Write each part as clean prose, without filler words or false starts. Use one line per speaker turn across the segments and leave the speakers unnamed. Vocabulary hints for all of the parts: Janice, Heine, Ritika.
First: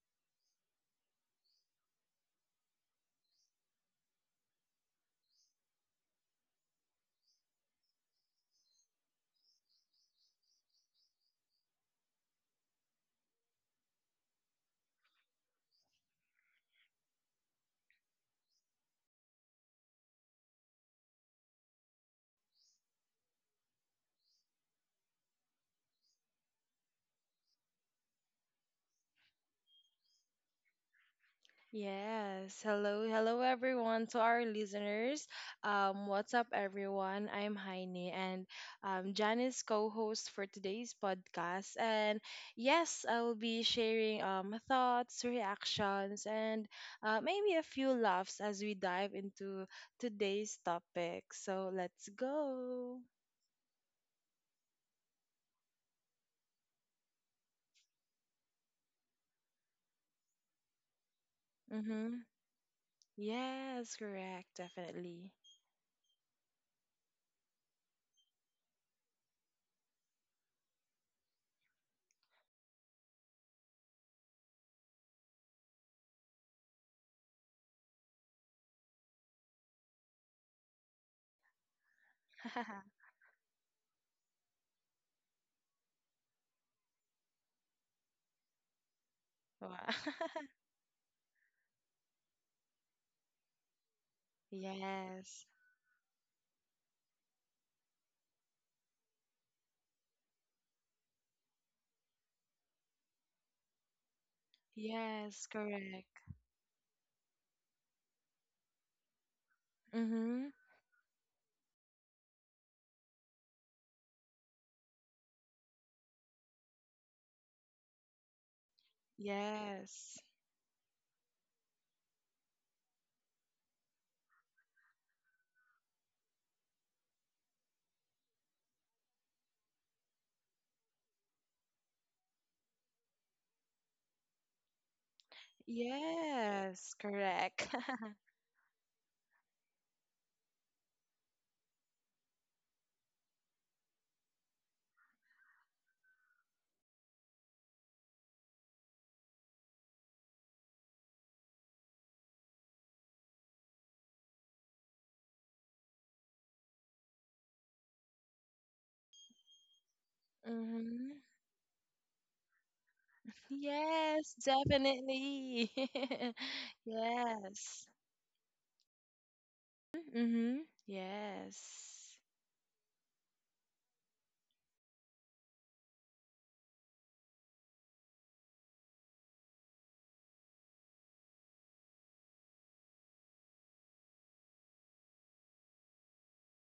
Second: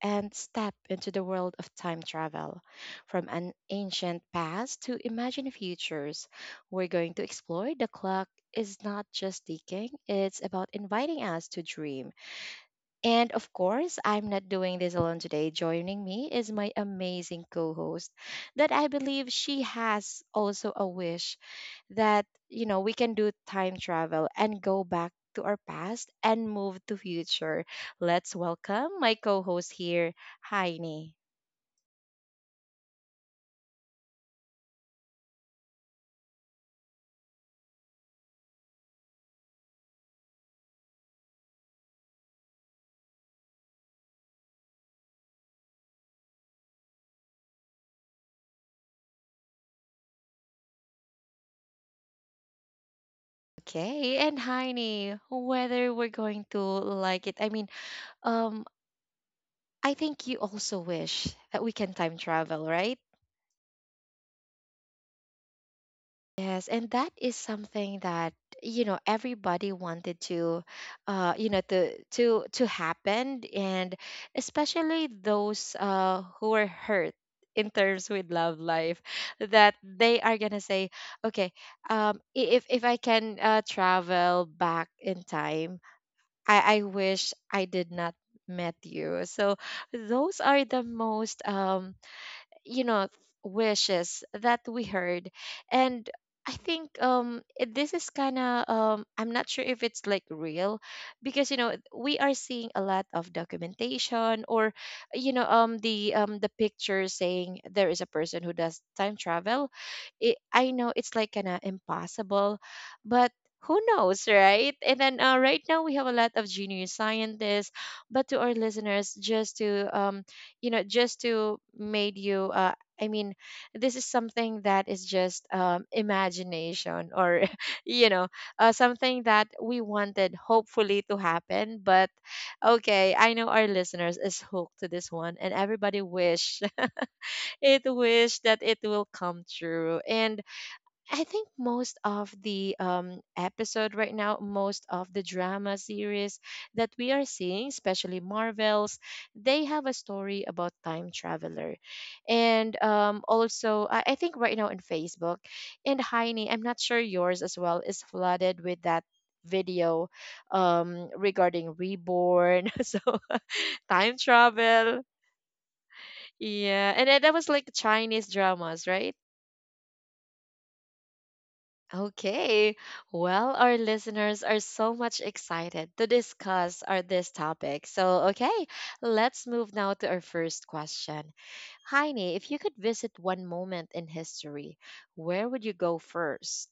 and step into the world of time travel. From an ancient past to imagined futures, we're going to explore the clock is not just ticking, it's about inviting us to dream. And of course, I'm not doing this alone today. Joining me is my amazing co host that I believe she has also a wish that we can do time travel and go back to our past and move to future. Let's welcome my co-host here, Heine.
Yes. Hello, hello everyone to our listeners. What's up everyone? I'm Heine and Janice co-host for today's podcast. And yes, I will be sharing thoughts, reactions, and maybe a few laughs as we dive into today's topic. So let's go.
Okay, and Heine, whether we're going to like it, I mean, um, I think you also wish that we can
Mm-hmm.
time travel, right?
Yes, correct, definitely.
Yes, and that is something that everybody wanted to to happen, and especially those who were hurt in terms with love life, that they are gonna say, okay, if I can travel back in time, I wish I did not met you. So
Wow.
those are the most you know wishes that we heard.
Yes.
And I think this is kind of I'm not sure if it's like real, because you know we are seeing a lot of documentation, or you know
Yes, correct.
the picture saying there is a person who does time travel. it,
Mm-hmm.
i know it's like kind of impossible, but who knows, right? And then right now we have a lot of junior scientists, but to our listeners, just to
Yes.
just to made you i mean this is something that is just imagination, or you know something that we wanted hopefully to happen. But okay, I know our listeners is hooked to this one and everybody wish
Yes, correct.
it wish that it will come true. And I think most of the episode right now, most of the drama series that we are seeing, especially Marvels, they have a story about time traveler. And also I think right now on Facebook, and Heine, I'm not sure yours as well, is flooded with that video
Mm-hmm.
regarding reborn, so time
Yes,
travel.
definitely.
Yeah, and then that was like
Yes.
Chinese dramas, right?
Mm-hmm. Yes.
Okay. Well, our listeners are so much excited to discuss our this topic. So, okay, let's move now to our first question. Heine, if you could visit one moment in history, where would you go first?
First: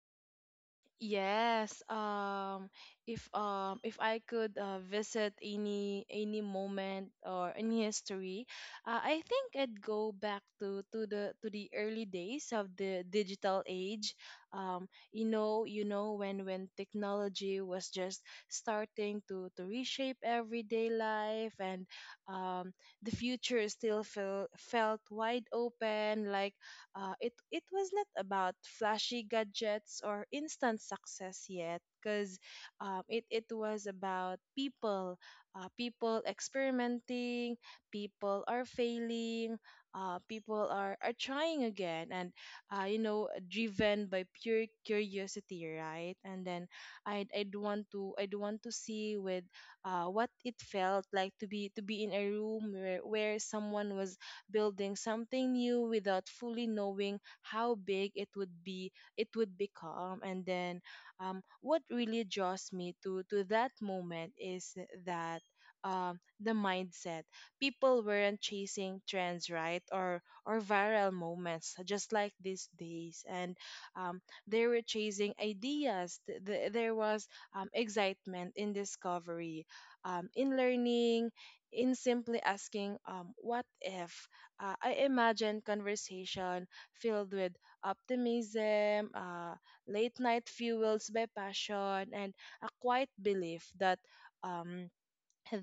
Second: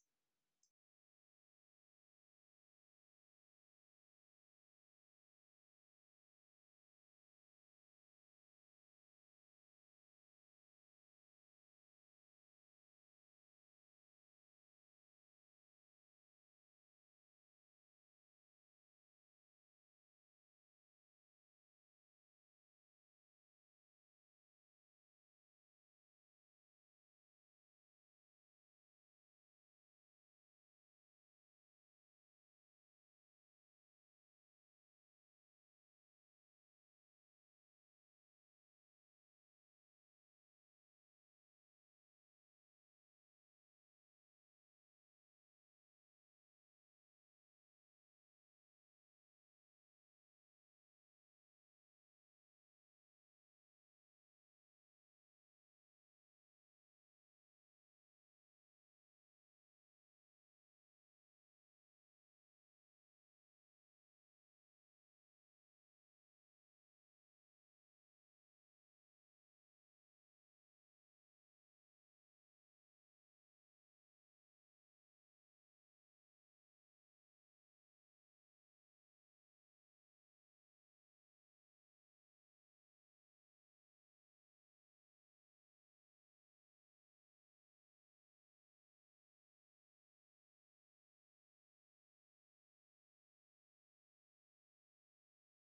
Yes, if I could visit any moment or any history, I think I'd go back to the early days of the digital age. You know, when technology was just starting to reshape everyday life, and um, the future still felt wide open, like it was not about flashy gadgets or instant success yet, because it was about people, people experimenting, people are failing, people are trying again, and you know, driven by pure curiosity, right? And then I would want to see with what it felt like to be in a room where someone was building something new without fully knowing how big it would become. And then what really draws me to that moment is that the mindset. People weren't chasing trends, right, or viral moments just like these days, and um, they were chasing ideas. There was excitement in discovery, in learning, in simply asking, what if? I imagine conversation filled with optimism, late night fuels by passion, and a quiet belief that um,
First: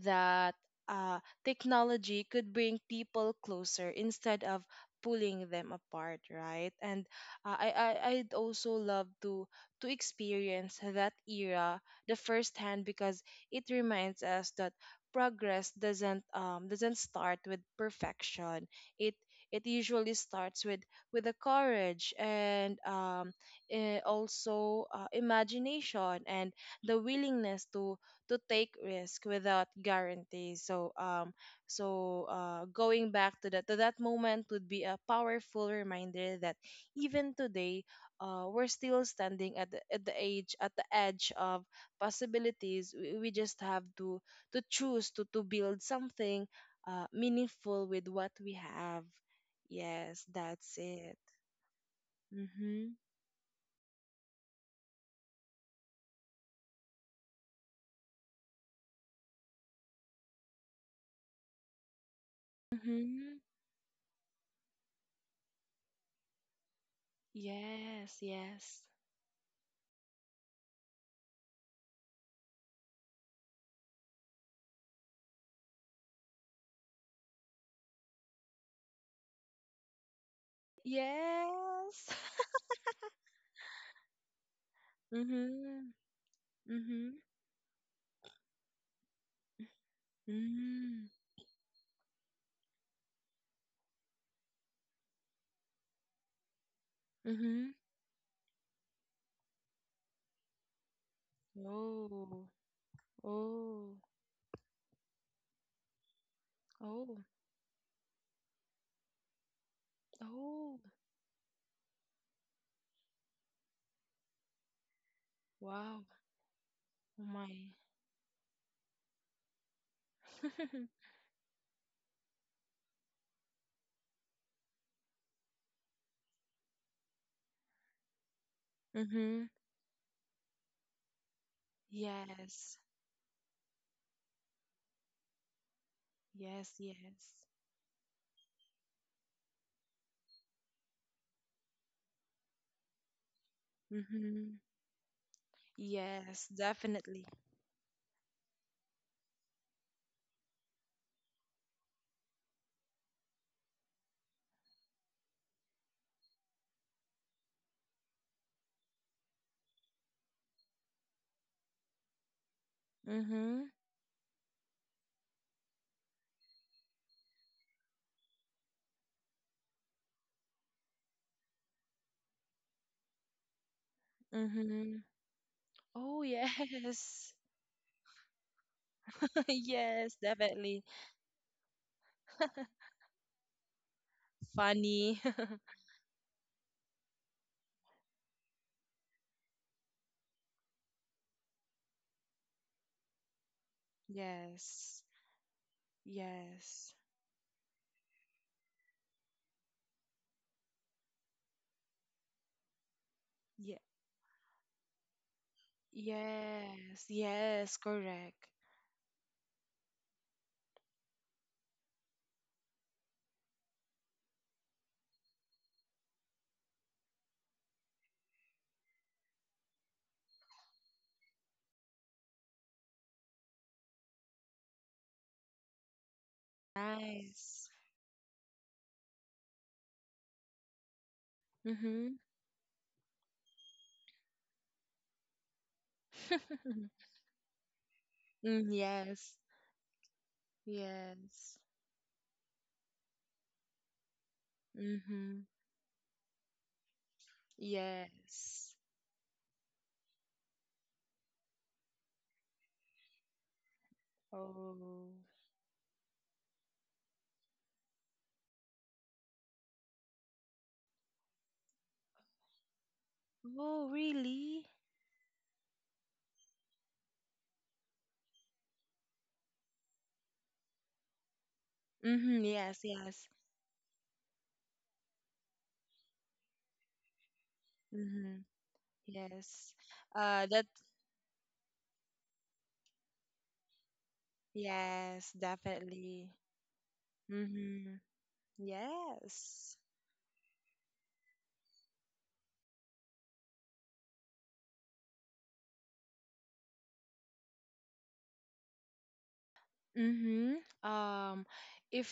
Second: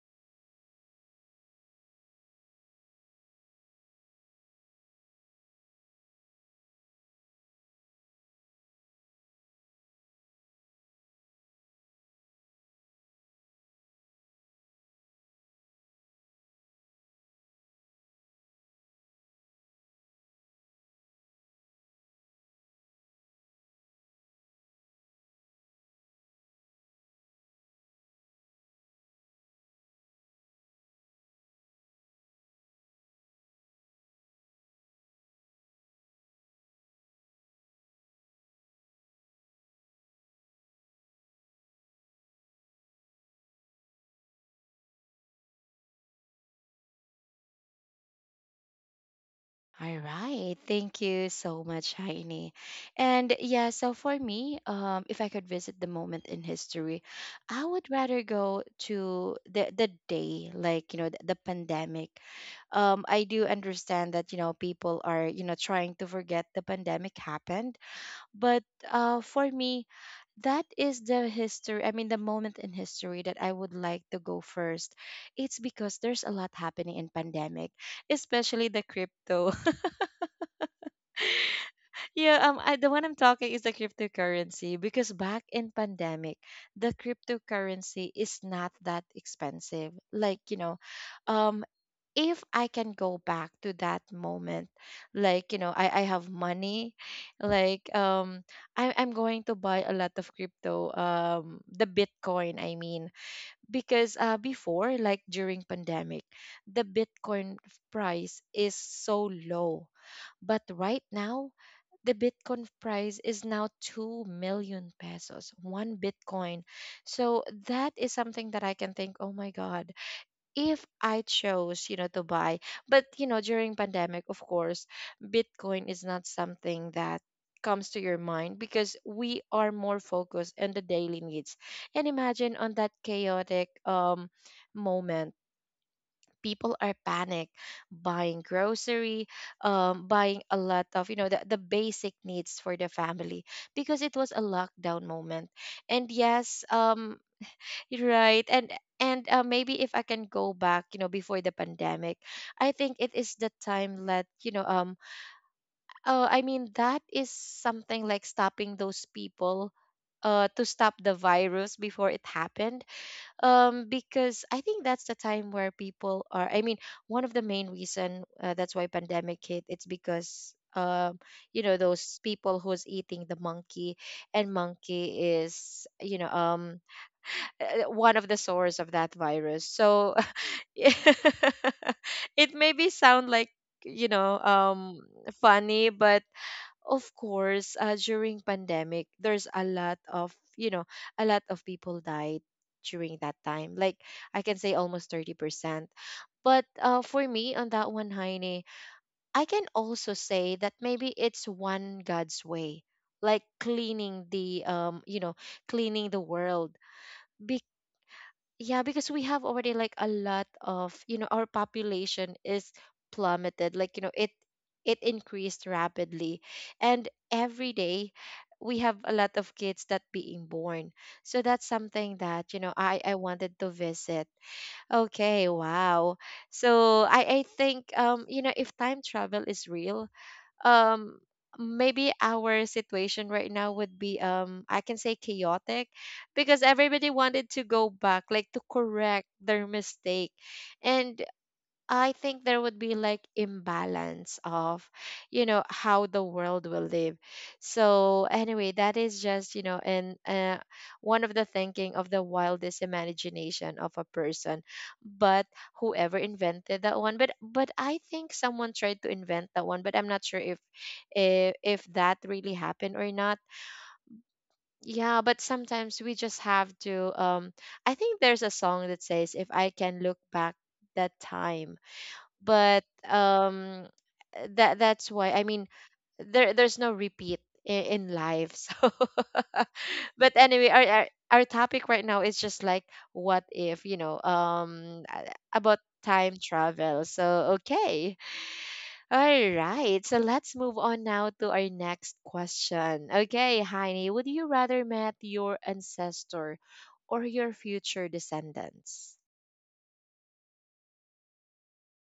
that uh, technology could bring people closer instead of pulling them apart, right? And uh, I, I, I'd also love to experience that era the first hand because it reminds us that progress doesn't start with perfection. it it usually starts with the courage and also imagination and the willingness to take risk without guarantees. So going back to that moment would be a powerful reminder that even today we're still standing at the age at the edge of possibilities. We just have to choose to build something meaningful with what we have.
All
Yes,
right.
that's
Thank
it.
you so much, Heine.
Mhm.
And yeah, so for me, if I could visit the moment in history, I would rather go to the day, like, you know, the pandemic. I
Mhm.
do understand that, you know, people are, you know, trying to forget the pandemic happened.
Yes,
But
yes.
for me, that is the history, I mean the moment in history, that I would like to go first. It's because there's a lot happening in pandemic, especially the crypto.
Yes.
Yeah, I, the one I'm talking is the cryptocurrency, because back in
Mhm.
pandemic, the
Mhm.
cryptocurrency is not that expensive. Like, you know,
Mm.
um, if I can go back to that moment, like, you know, I have money,
Mhm.
like, I'm going to buy a lot of crypto, the
Oh.
Bitcoin, I mean,
Oh.
because before, like during pandemic, the
Oh.
Bitcoin price is so low. But
Oh.
right now, the Bitcoin price is now 2 million pesos, one
Wow.
Bitcoin.
Oh
So
my.
that is something that I can think, oh my God, if I chose, you know, to buy. But, you know, during pandemic, of course, Bitcoin is not something that comes to your mind, because we
Mhm.
are more focused on the daily needs. And imagine on
Yes.
that chaotic moment,
Yes,
people are
yes.
panic buying grocery, buying a lot of, you know, the basic needs for the family, because it was a
Mhm.
lockdown moment. And
Yes,
yes,
definitely.
right and maybe if I can go back, you know, before the pandemic, I think it is the time that that is something like stopping those people to stop the virus before it happened.
Mhm.
Um, because I think that's the time where people are, I mean, one of the main reason that's why pandemic hit, it's because you know, those people who's eating the monkey, and
Mhm.
monkey is
Oh, yes.
one of the source of that virus. So
Yes, definitely.
it maybe sound like you know um
Funny.
funny, but of course during pandemic there's a lot of, you know, a lot of people died during that time. Like, I can say
Yes.
almost 30%. But
Yes.
for me on that one, Heine, I can also say that maybe it's one God's way, like
Yeah.
cleaning the cleaning the world.
Yes. Yes, correct.
Yeah, because we have already like a lot of, you know, our population is plummeted. Like, you know, it increased rapidly. And every day we have a lot of kids that being born. So that's something that, you know, I wanted to visit. Okay, wow. So I
Nice.
think you know, if time travel is real, um maybe
Mhm.
our situation right now would be I can say chaotic, because everybody wanted to go back, like, to
Mm,
correct
yes.
their mistake. And
Yes.
I think there would be like imbalance of,
Mm-hmm.
you know, how the world will live. So anyway,
Yes.
that is just, you know, and one of the thinking of the wildest imagination of a person.
Oh.
But whoever invented that one, but I think someone tried to invent that one, but I'm not sure if if that really happened or not.
Oh, really?
Yeah, but sometimes we just have to. I think there's a song that says, "If I can look back that time."
Mm-hmm. Yes,
But
yes.
that that's why, I mean, there's no repeat in, in
Mm-hmm.
life. so
Yes.
But
Uh, that,
anyway, our topic right now is just like, what if, you know,
yes,
about
definitely.
time travel. So
Mm-hmm.
okay, all
Yes.
right, so let's move on now to our next question. Okay, Heini, would you rather meet your ancestor or your future descendants?
Mm-hmm. Um, if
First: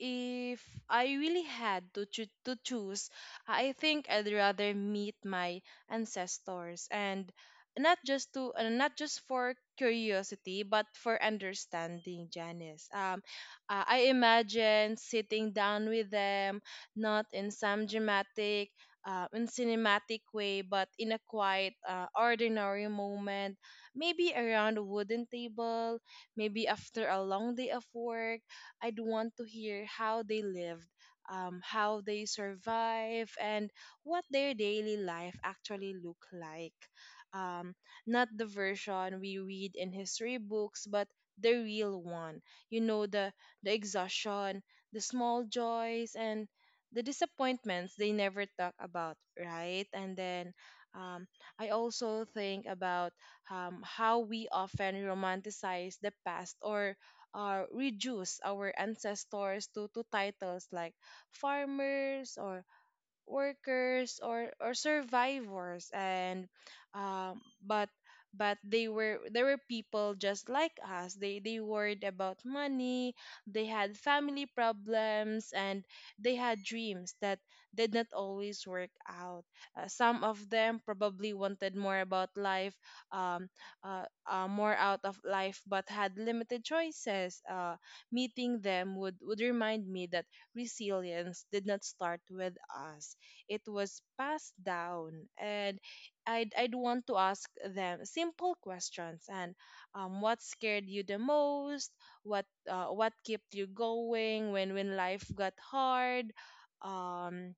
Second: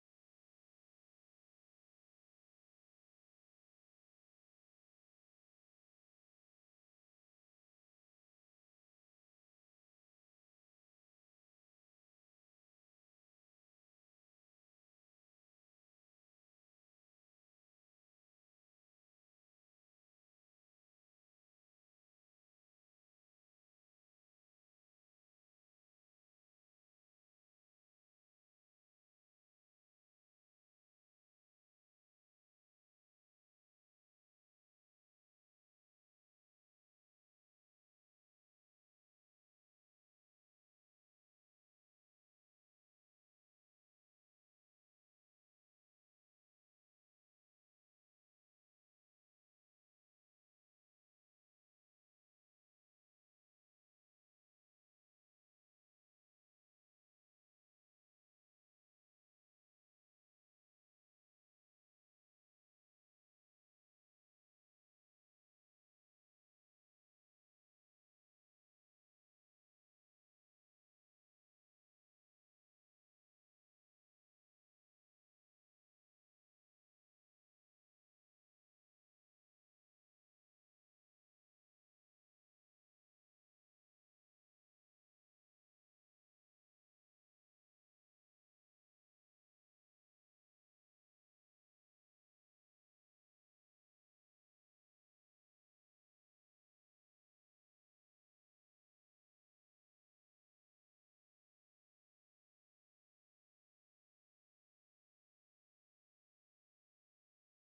if I really had to choose, I think I'd rather meet my ancestors, and not just to, not just for curiosity, but for understanding, Janice. I imagine sitting down with them, not in some dramatic, in cinematic way, but in a quiet, ordinary moment, maybe around a wooden table. Maybe after a long day of work, I'd want to hear how they lived, how they survive, and what their daily life actually look like. Um, Not the version we read in history books, but the real one. You know, the exhaustion, the small joys, and the disappointments they never talk about, right? And then um, I also think about how we often romanticize the past or reduce our ancestors to titles like farmers or workers or survivors. And um but but they were there were people just like us. They worried about money, they had family problems, and they had dreams that did not always work out. Some of them probably wanted more about life, um more out of life, but had limited choices. Meeting them would remind me that resilience did not start with us. It was passed down. And I'd want to ask them simple questions, and what scared you the most? What kept you going when life got hard? Um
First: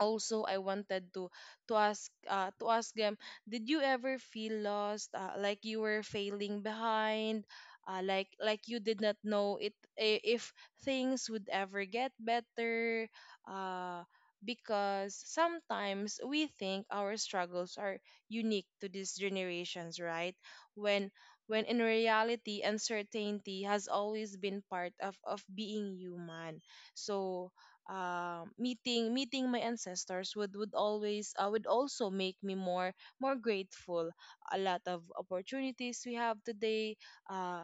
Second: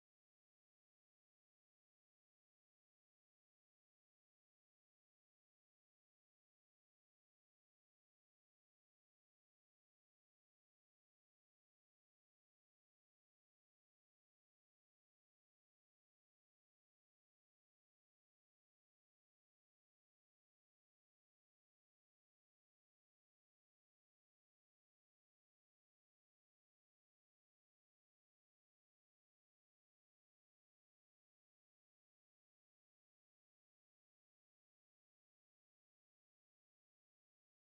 also I wanted to to ask them, did you ever feel lost, like you were failing behind, like you did not know if things would ever get better? uh, because sometimes we think our struggles are unique to these generations, right, when in reality uncertainty has always been part of being human. So meeting my ancestors would always would also make me more grateful. A lot of opportunities we have today, uh,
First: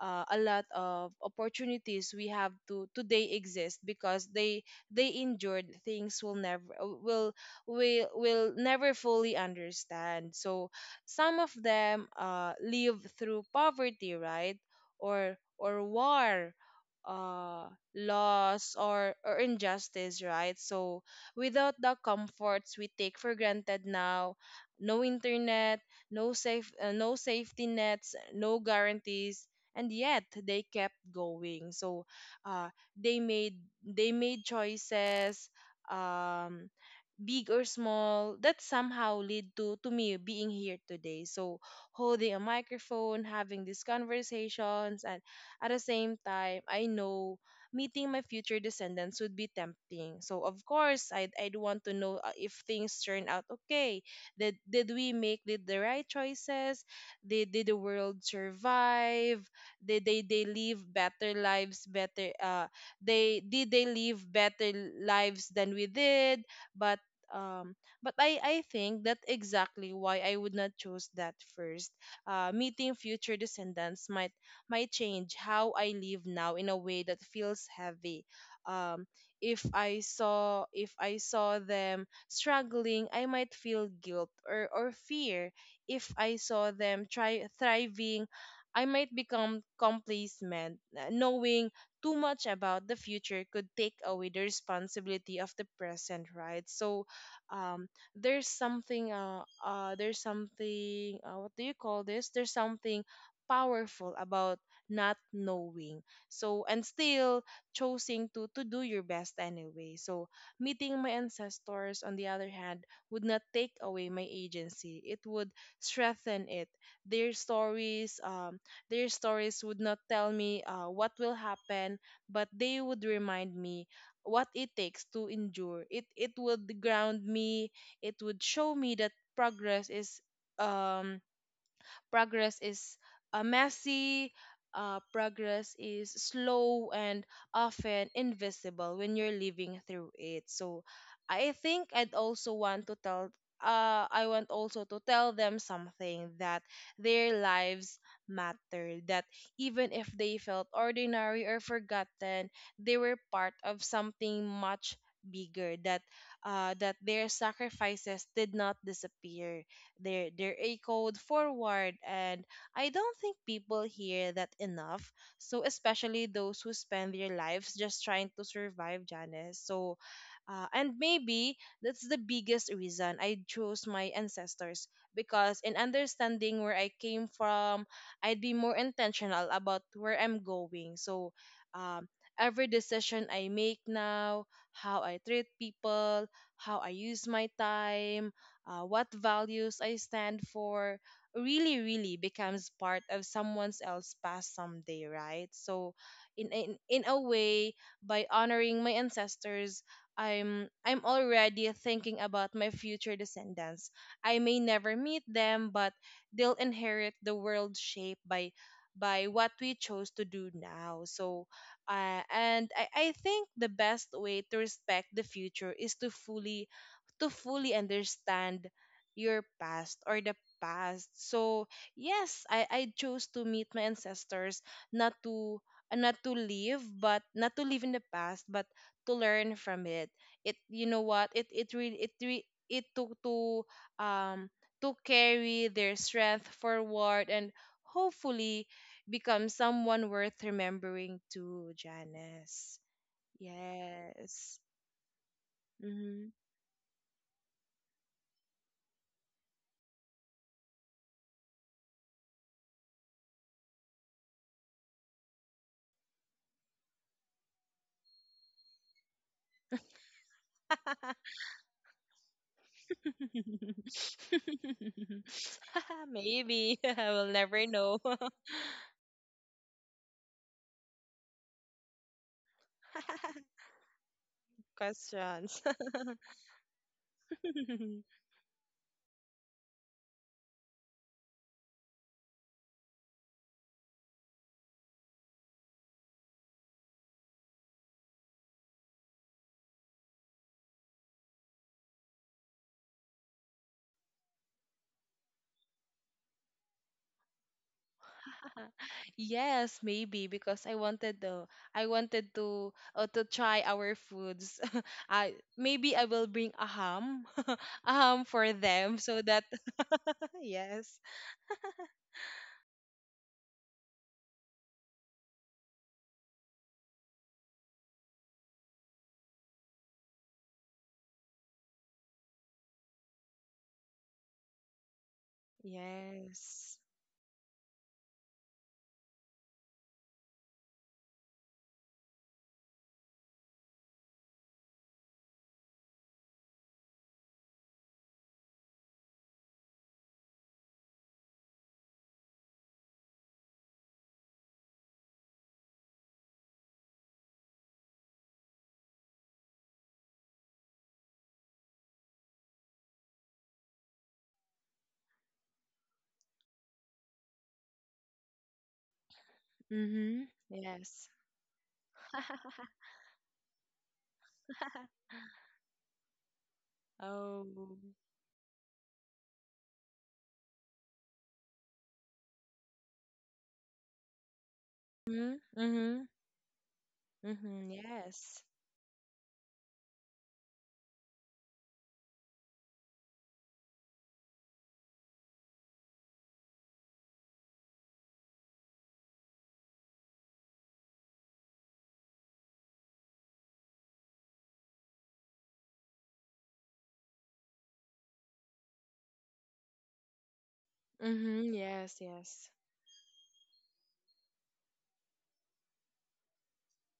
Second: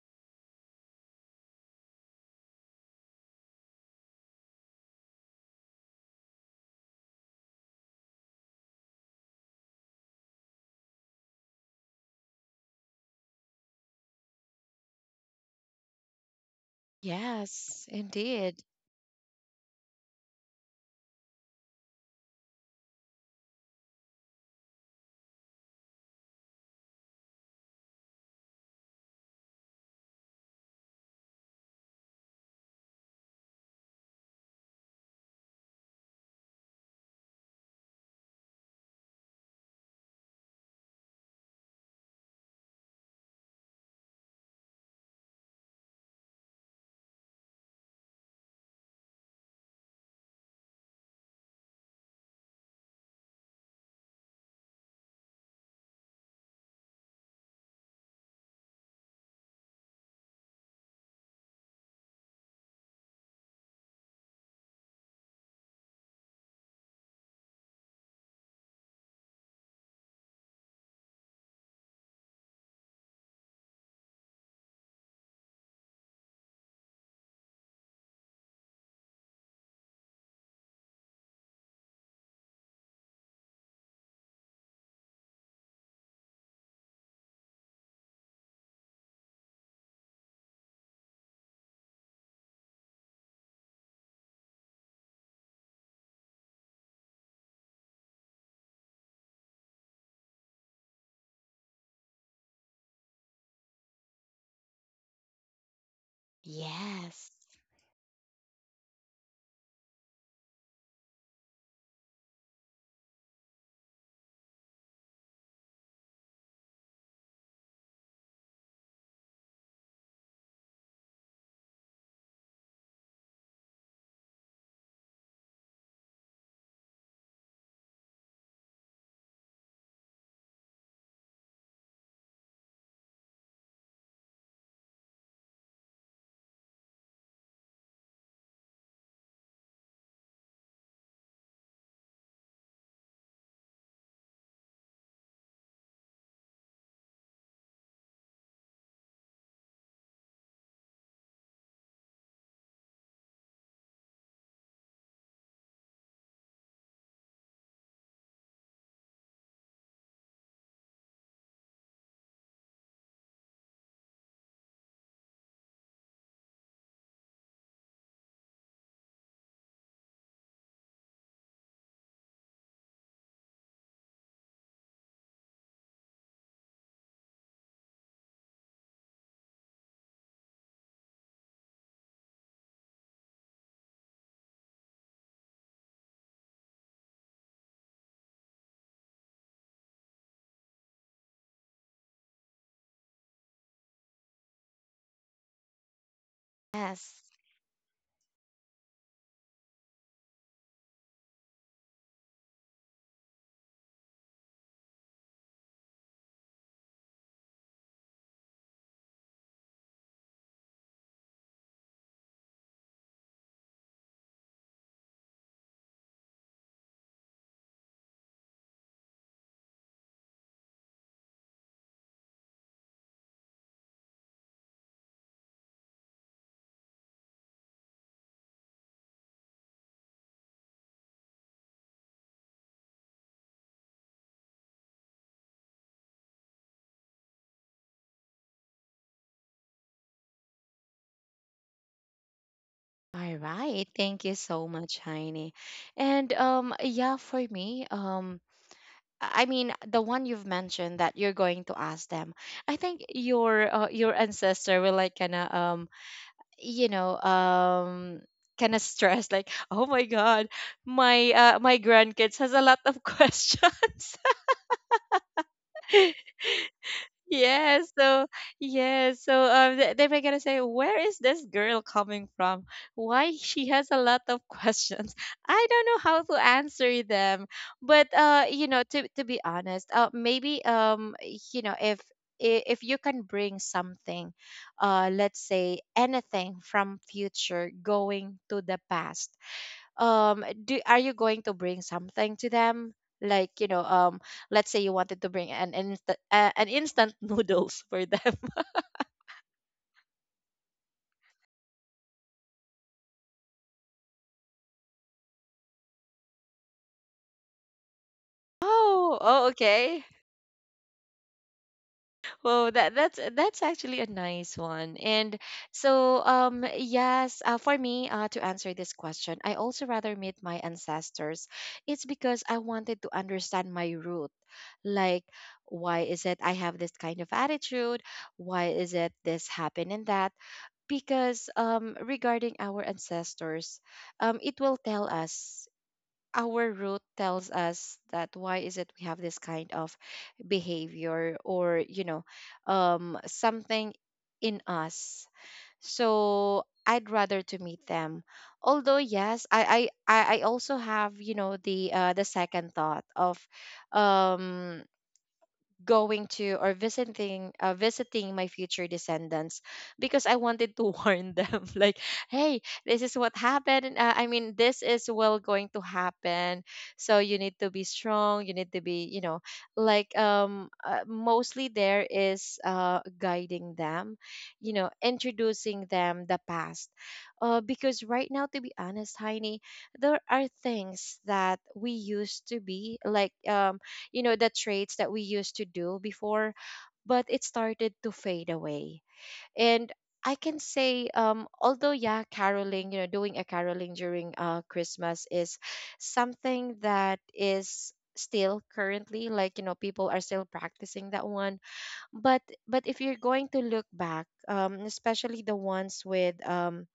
a lot of opportunities we have to today exist because they endured things will never will will never fully understand. So some of them live through poverty, right, or war, uh,
Yes, indeed.
loss, or injustice, right? So without the comforts we take for granted now, no internet, no safety nets, no guarantees, and yet they kept going. So uh, they made they made choices, um, big or small, that somehow lead to me being here today. So holding a microphone, having these conversations, and at the same time, I know meeting my future descendants would be tempting. So of course, I'd want to know if things turn out okay. Did we make Did the right choices? Did the world survive? Did they live better lives, better they did they live better lives than we did? but um but I think that exactly why I would not choose that first. Meeting future descendants might change how I live now in a way that feels heavy. um if I saw them struggling, I might feel guilt or fear. If I saw them try thriving, I might become complacent. Knowing too much about the future could take away the responsibility of the present, right? So, um, there's something what do you call this there's something powerful about not knowing, and
Yes,
still choosing to do your best anyway. So meeting my ancestors, on the other hand, would not take away my agency. It would strengthen it. Their stories, would not tell me what will happen, but they would remind me what it takes to endure. It would ground me. It would show me that progress is um Progress is messy, progress is slow and often invisible when you're living through it. So I think I'd also want to tell, I want also to tell them something, that their lives matter, that even if they felt ordinary or forgotten, they were part of something much bigger, that that their sacrifices did not disappear, they're a code forward, and I don't think people hear that enough. So especially those who spend their lives just trying to survive, Janice. So, and maybe that's the biggest reason I chose my ancestors, because in understanding where I came from, I'd be more intentional about where I'm going. So, um, every decision I make now, how I treat people, how I use my time, what values I stand for really, really becomes part of someone else's past someday, right? So, in a
yes.
way, by honoring my ancestors, I'm already thinking about my future descendants. I may never meet them, but they'll inherit the world shaped by what we chose to do now. So, I think the best way to respect the future is to fully understand your past or the past. So yes, I chose to meet my ancestors, not to not to live, but not to live in the past, but to learn from it. It you know what? It really it re- it took um to carry their strength forward and hopefully become someone worth remembering to Janice.
All right. Thank you
Yes.
so much, Heine.
Mm-hmm.
And yeah, for me, I mean the one you've mentioned that you're going to ask them. I think your ancestor will like kind of you know um kind of stressed, like, oh my God, my my grandkids has a lot of questions.
Maybe I will never
Yes,
know.
so yes, so they were gonna say, where is this girl coming from? Why she has a lot of questions?
Questions.
I don't know how to answer them. But you know, to be honest, maybe you know, if if you can bring something, let's say anything from future going to the past, do are you going to bring something to them, like, you know, let's say you wanted to bring an instant an instant noodles for them.
Yes, maybe because I wanted to try our foods. I maybe I will bring a ham a ham for them so
Oh,
that
oh, okay.
yes.
Well, that that's actually a nice one. And so yes, for me, to answer this question, I also rather meet my ancestors. It's because I wanted to understand my root. Like, why is it I
Yes.
have this kind of attitude? Why is it this happened and that? Because regarding our ancestors, it will tell us our root tells us that why is it we have this kind of behavior, or, you know, something in us. So I'd rather to meet them. Although yes, I also have, you know, the second thought of um going to or visiting visiting my future descendants,
Mhm.
because I wanted to
Yes.
warn them, like, hey, this is what happened, and, this is well going to happen. So you
Oh.
need to be strong, you need to be, you know, like, mostly there is guiding them, you know,
Mm-hmm.
introducing
Mm-hmm.
them the past.
Mhm.
Uh, because right
Yes.
now, to be honest, Heini, there are things that we used to be like, you know, the traits that we used to do before, but it started to fade away. And I can say although, yeah, caroling, you know, doing a caroling during Christmas, is something that is still currently, like, you know, people are still practicing that
Mhm.
one.
Yes.
but
Yes.
but if you're going to look back, especially the ones with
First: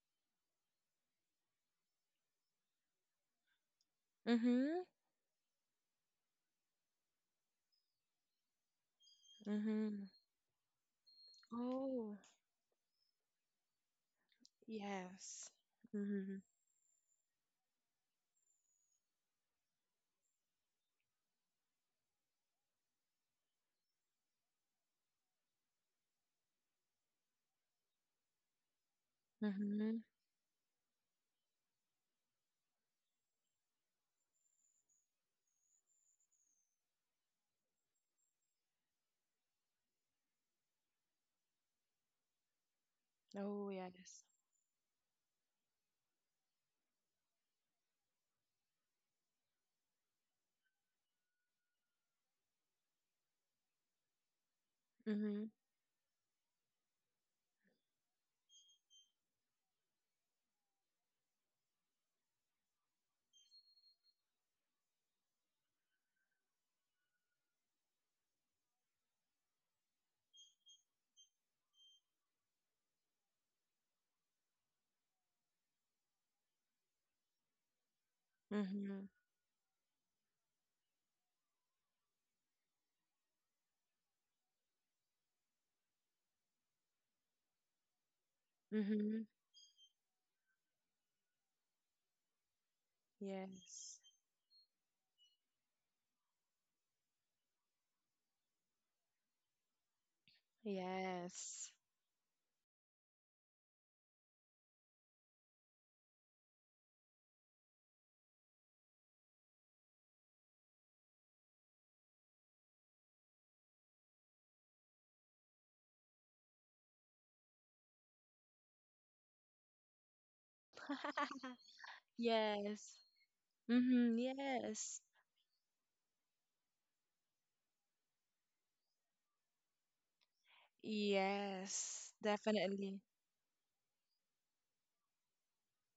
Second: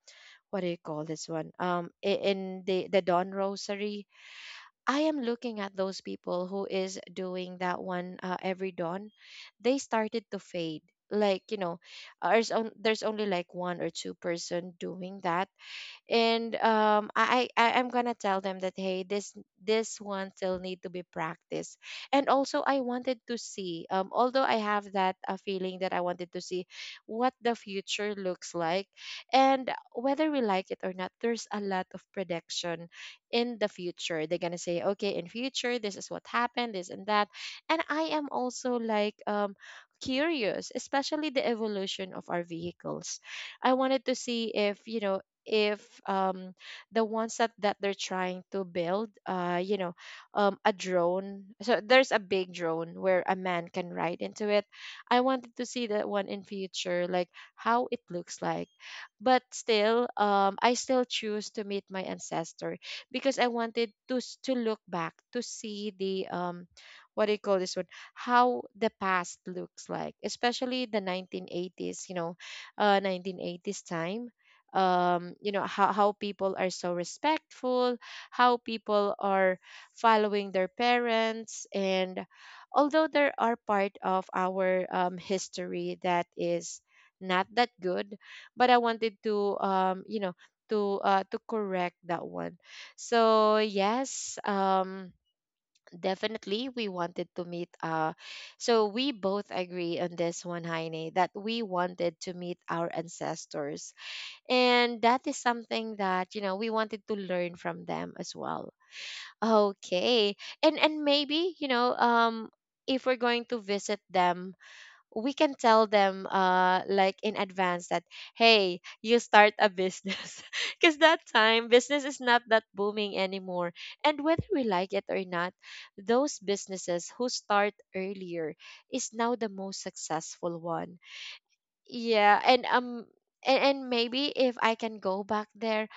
what do you call this one, in the dawn rosary.
Mhm.
I am looking at those people who is doing that one, every dawn. They
Mhm.
started to fade. Like you know,
Oh.
there's there's only like one or two-person doing that,
Yes. Mhm.
and I I'm gonna tell them that hey this one still need to be practiced. And also I wanted to see, although I have that feeling that I wanted to see what the future looks like. And
Mhm.
whether we like it or not, there's a lot of prediction in the future. They're gonna say okay, in future this is what happened, this and that. And I am also like, curious, especially the evolution of our vehicles.
Oh
I wanted to
yes.
see if you know, if um the ones that they're trying to build, you know, a drone. So there's a big drone where a man can ride into it. I
Mhm.
wanted to see that one in future, like how it looks like. But still, I still choose to meet my ancestor because I wanted to to look back to see the what do you call this one, how the past looks like, especially the 1980s, you know, 1980s time. You know how people are so respectful, how
Mhm.
people are following their parents. And although there are part of our history that is not that good, but I wanted
Mhm.
to, you know, to correct that one. So
Yes.
yes, definitely we wanted to meet, so we both agree on this one, Heine, that we
Yes.
wanted to meet our ancestors, and that is something that, you know, we wanted to learn from them as well. Okay. And maybe, you know, if we're going to visit them, we can tell them like in advance that, hey, you start a business. Because that time business is not that
Yes.
booming anymore.
Mhm.
And whether we like
Yes.
it or not, those businesses who start earlier is now the most successful one.
Yes.
Yeah, and
Definitely.
and maybe if I can go back there,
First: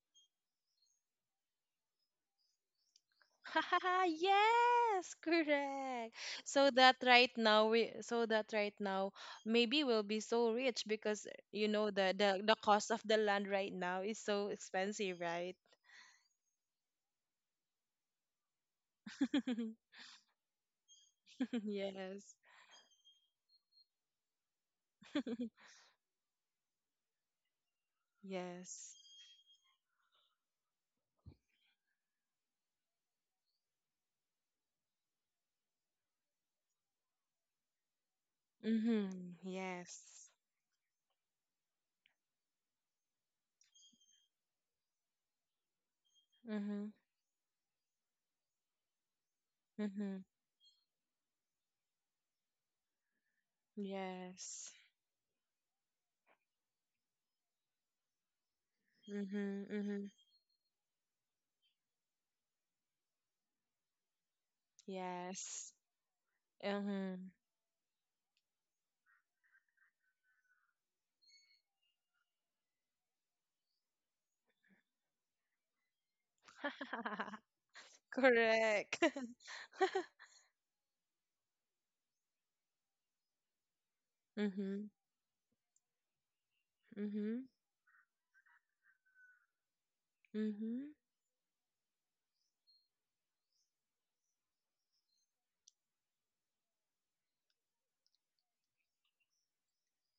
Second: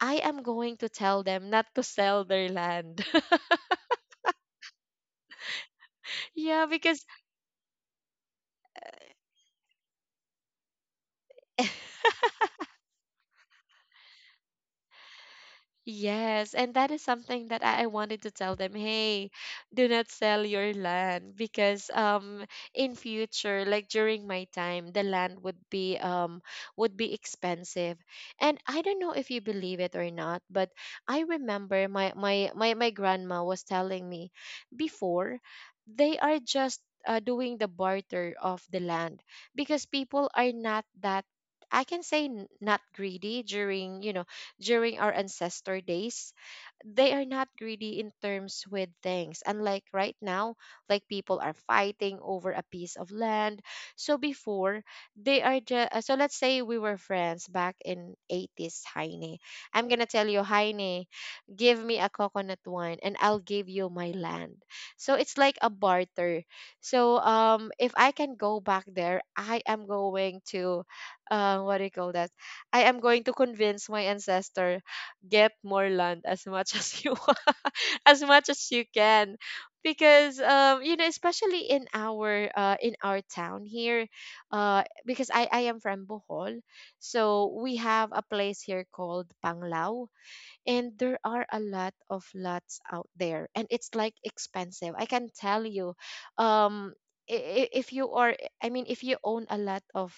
I am going to tell them not to sell their land.
Yes, correct.
Yeah,
So that
because
right now maybe we'll be so rich because you know the cost of the land right now is so expensive, right?
yes, and that is something that I wanted to tell them. Hey, do not sell your land because
Yes.
in future, like during my time, the land would be expensive. And I
Yes.
don't know if you believe it or not, but I remember my grandma was telling me before they are just, doing the barter of the land
Mhm.
because people
Yes.
are not that, I can say not greedy during, you know, during our ancestor days.
Mhm.
They are not greedy in terms with things. Unlike right
Mhm.
now, like people are fighting over a piece of land. So
Yes.
before, they are just, so let's say we were friends back in 80s, Heine.
Mhm.
I'm going to
Mhm.
tell you, Heine, give me a coconut wine and I'll give you my land. So it's like a
Yes.
barter. So
Mhm.
if I can go back there, I am going to, what do you call that? I am going to convince my ancestor, get more land, as much as you want, as much as you
Correct.
can, because you know, especially in our town here,
Mhm.
because I am from Bohol,
Mhm.
so we have a place here called Panglao,
Mhm.
and there are a lot of lots out there, and it's like expensive. I can tell you, um, if you are, I mean, if you own a lot of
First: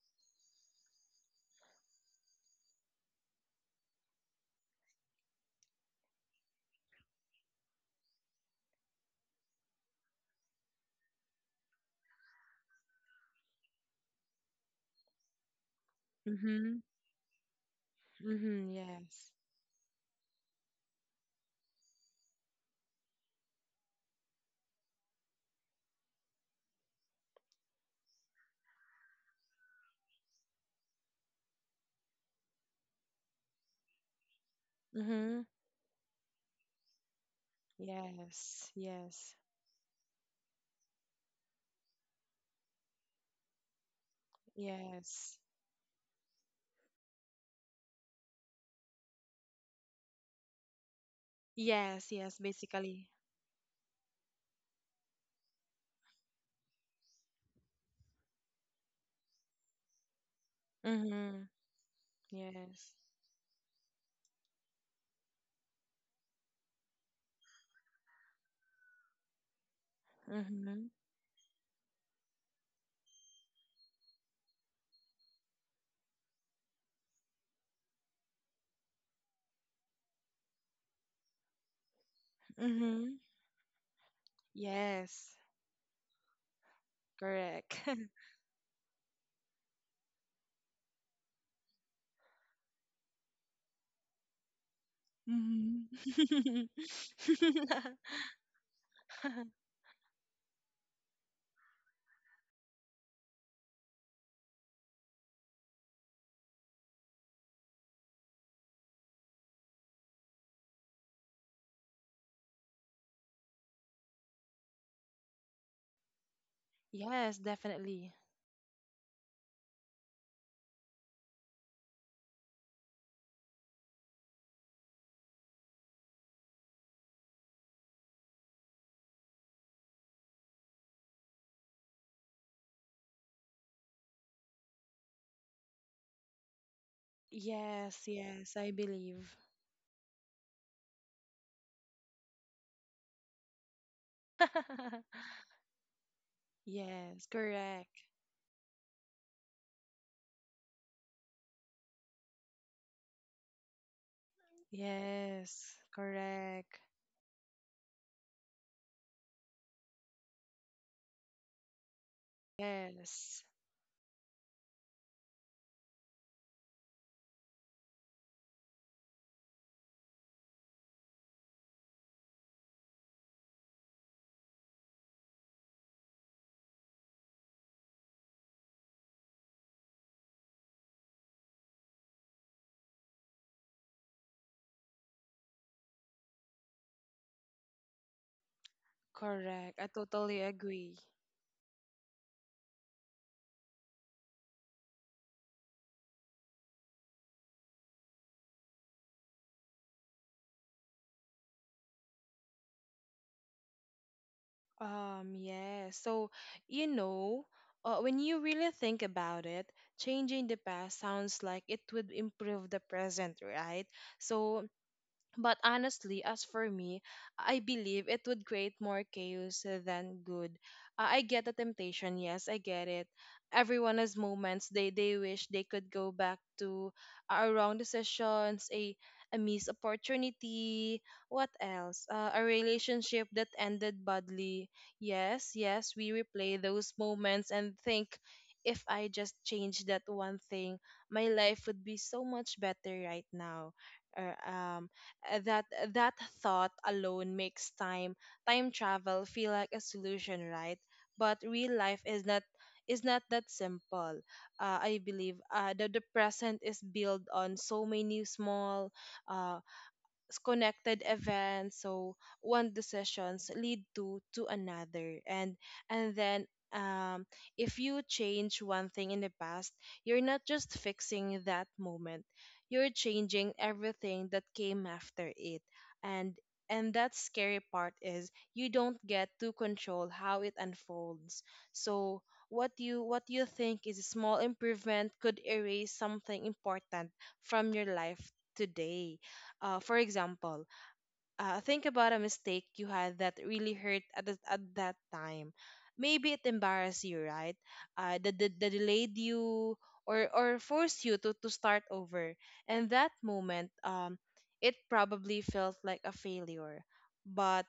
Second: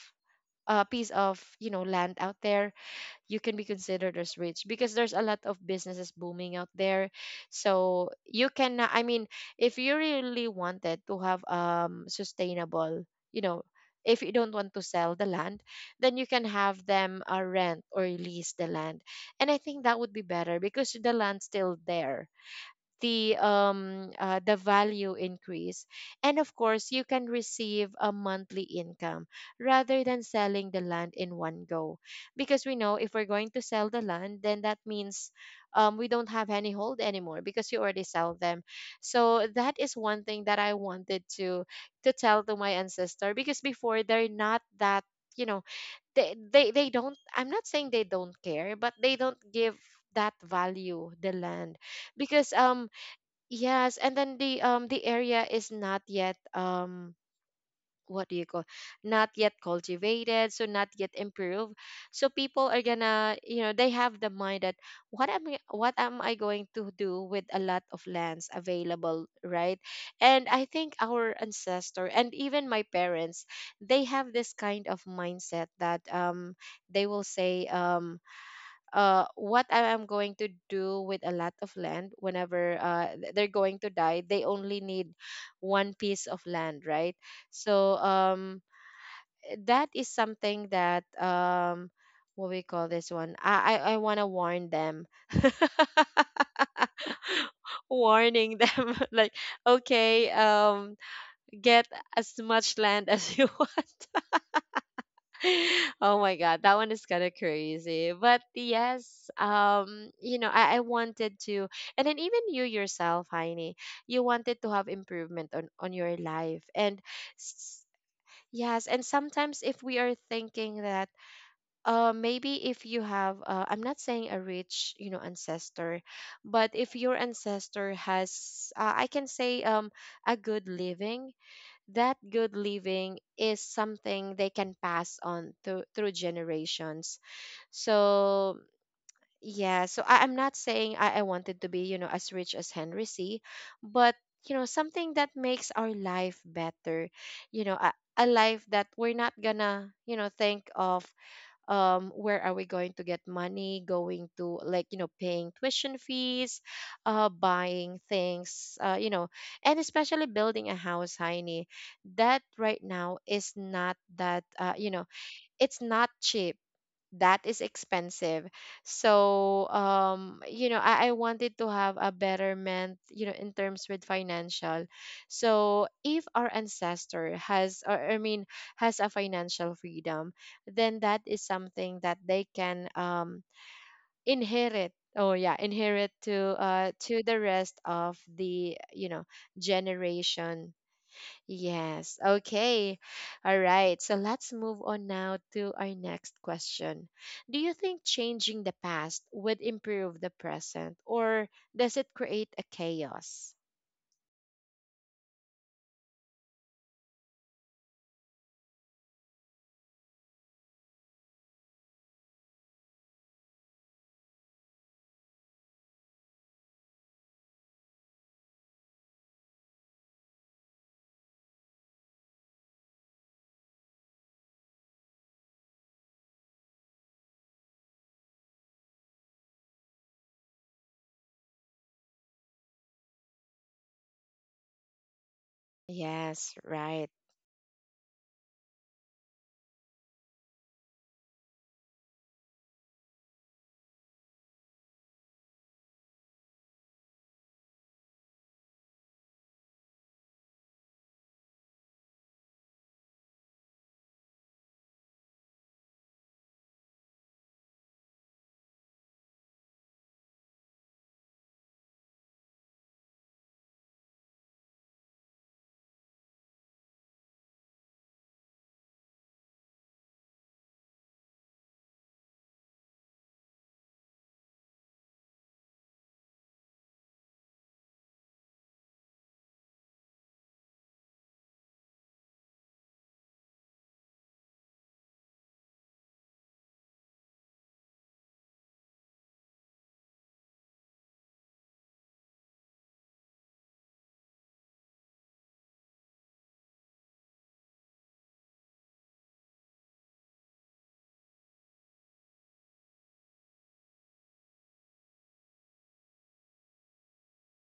a piece of you know land out there, you can be considered as rich because there's a lot of businesses booming out there. So you can, I mean, if you really wanted to have sustainable, you know, if you don't want to sell the land, then you can
Mhm.
have them, rent or lease the
Mm-hmm,
land.
yes.
And I think that would be better because the land's still there, the value increase, and of course you can receive a monthly income rather than selling the land in one go. Because we know, if we're going to sell the land, then that means,
Mm-hmm.
we don't have any hold anymore because you already sell them.
Yes. Yes.
So that is one thing that I wanted to tell to my ancestor, because before they're not that,
Yes.
you know, they don't, I'm not saying they don't care, but they don't give that value the land
Yes, yes,
because um.
basically.
Yes, and then the area is not yet um, what do you call, not yet cultivated, so not yet
Mm-hmm.
improved. So people are
Yes.
gonna, you know, they have the mind that, what am I going to do with a lot of lands available, right? And I
Mm-hmm.
think our ancestor and even my parents, they have this kind of mindset that they will say what I am going to do with a lot of land whenever
Mm-hmm.
they're going to die, they only need
Yes.
one piece of land, right?
Correct.
So that is something that what we call this one. I want to warn them,
Mm-hmm.
warning them like, okay, get as much land as you want. Oh my god, that one is kind of crazy. But yes, you know, I wanted to, and then even you yourself, Heine, you wanted to have improvement on your life, and
Yes,
s-
definitely.
yes, and sometimes if we are thinking that, maybe if you have, I'm not saying a rich, you know, ancestor, but if your ancestor has, I can say, a good living, that good living is something they can pass on through generations.
Yes, yes,
So
I believe.
yeah, so I'm not saying I wanted to be, you know, as rich as Henry C, but you know, something that makes our life better,
Yes,
you know,
correct.
a life that we're not gonna, you know, think of, where are we going to get money, going to like you know paying
Yes,
tuition fees,
correct.
buying things, you know, and especially building a house, Heine, that right now
Yes,
is not that you know, it's not cheap, that is expensive. So you know, I wanted to have a betterment, you know, in terms with financial. So if our ancestor has, or I mean, has a financial freedom, then that is something that they can inherit, oh yeah, inherit to the rest of the you know
correct. I totally
generation.
agree.
Yes. Okay. All right. So let's move on now to our next question. Do you think changing the past would improve the present, or does it create a chaos?
Yeah. So, you know, when you really think about it, changing the past sounds like it would improve the present, right? So, but honestly, as for me, I believe it would create more chaos than good. I get the temptation, yes, I get it. Everyone has moments they wish they could go back to, wrong decisions, a missed opportunity, what else? A relationship that ended badly. Yes, yes, we
Yes,
replay those
right.
moments and think, if I just change that one thing, my life would be so much better right now. Or, that thought alone makes time travel feel like a solution, right? But real life is not that simple. I believe, the present is built on so many small, uh, connected events. So one decisions lead to another, and then, um if you change one thing in the past, you're not just fixing that moment, you're changing everything that came after it. And and that scary part is, you don't get to control how it unfolds. So what you think is a small improvement could erase something important from your life today. For example, think about a mistake you had that really hurt at that time. Maybe it embarrassed you, right? That delayed you, or forced you to start over. And that moment, it probably felt like a failure. But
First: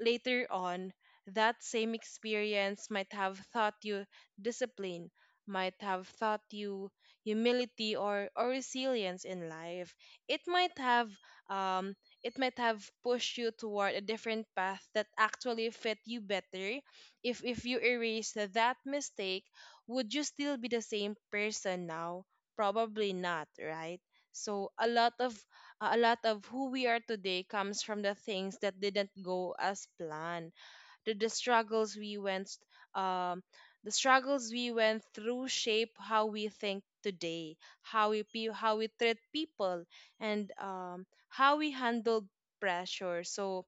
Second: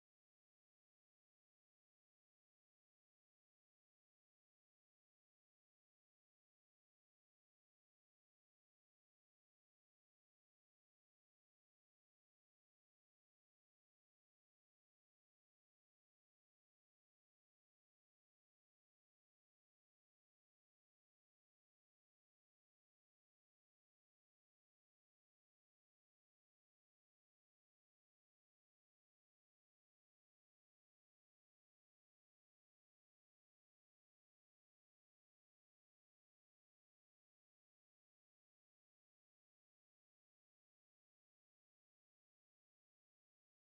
later on, that same experience might have taught you discipline, might have taught you humility or resilience in life. It might have um, it might have pushed you toward a different path that actually fit you better. If you erase that mistake, would you still be the same person now? Probably not, right? So a lot of who we are today comes from the things that didn't go as planned. Did the struggles we went um, the struggles we went through shape how we think today, how we treat people, and how we handle pressure. So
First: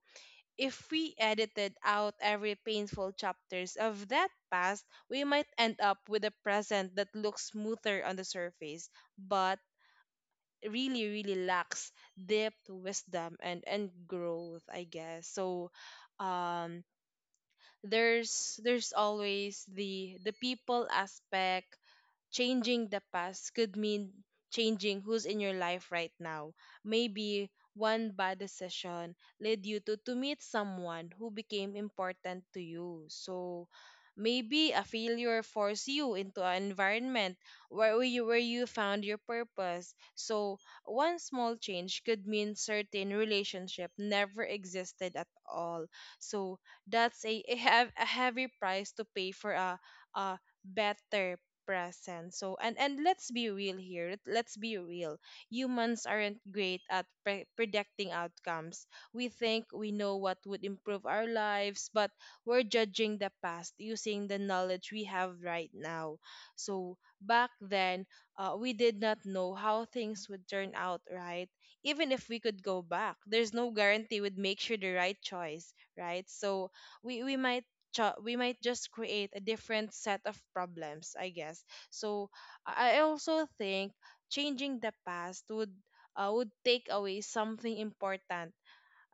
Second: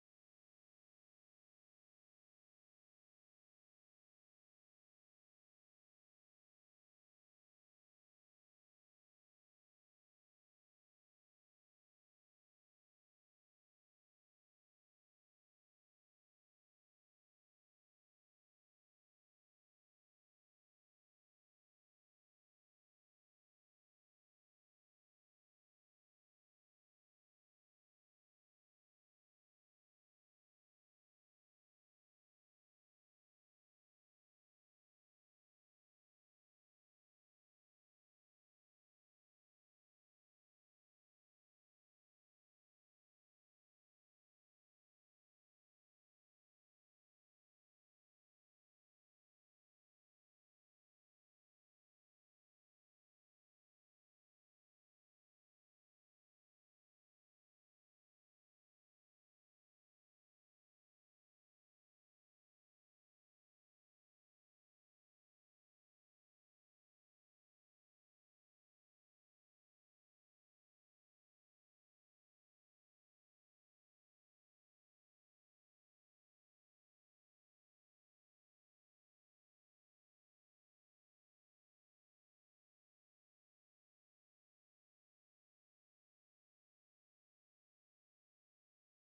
if we edited out every painful chapters of that past, we might end up with a present that looks smoother on the surface, but really lacks depth, wisdom, and growth. I guess so. Um, there's always the people aspect. Changing the past could mean changing who's in your life right now. Maybe one bad decision led you to meet someone who became important to you. So maybe a failure forced you into an environment where you found your purpose. So one small change could mean certain relationship never existed at all. So that's a heavy price to pay for a better present. So and let's be real here, let's be real. Humans aren't great at predicting outcomes. We think we know what would improve our lives, but we're judging the past using the knowledge we have right now. So back then, we did not know how things would turn out, right? Even if we could go back, there's no guarantee we'd make sure the right choice, right? So we we might we might just create a different set of problems, I guess. So I also think changing the past would, would take away something important,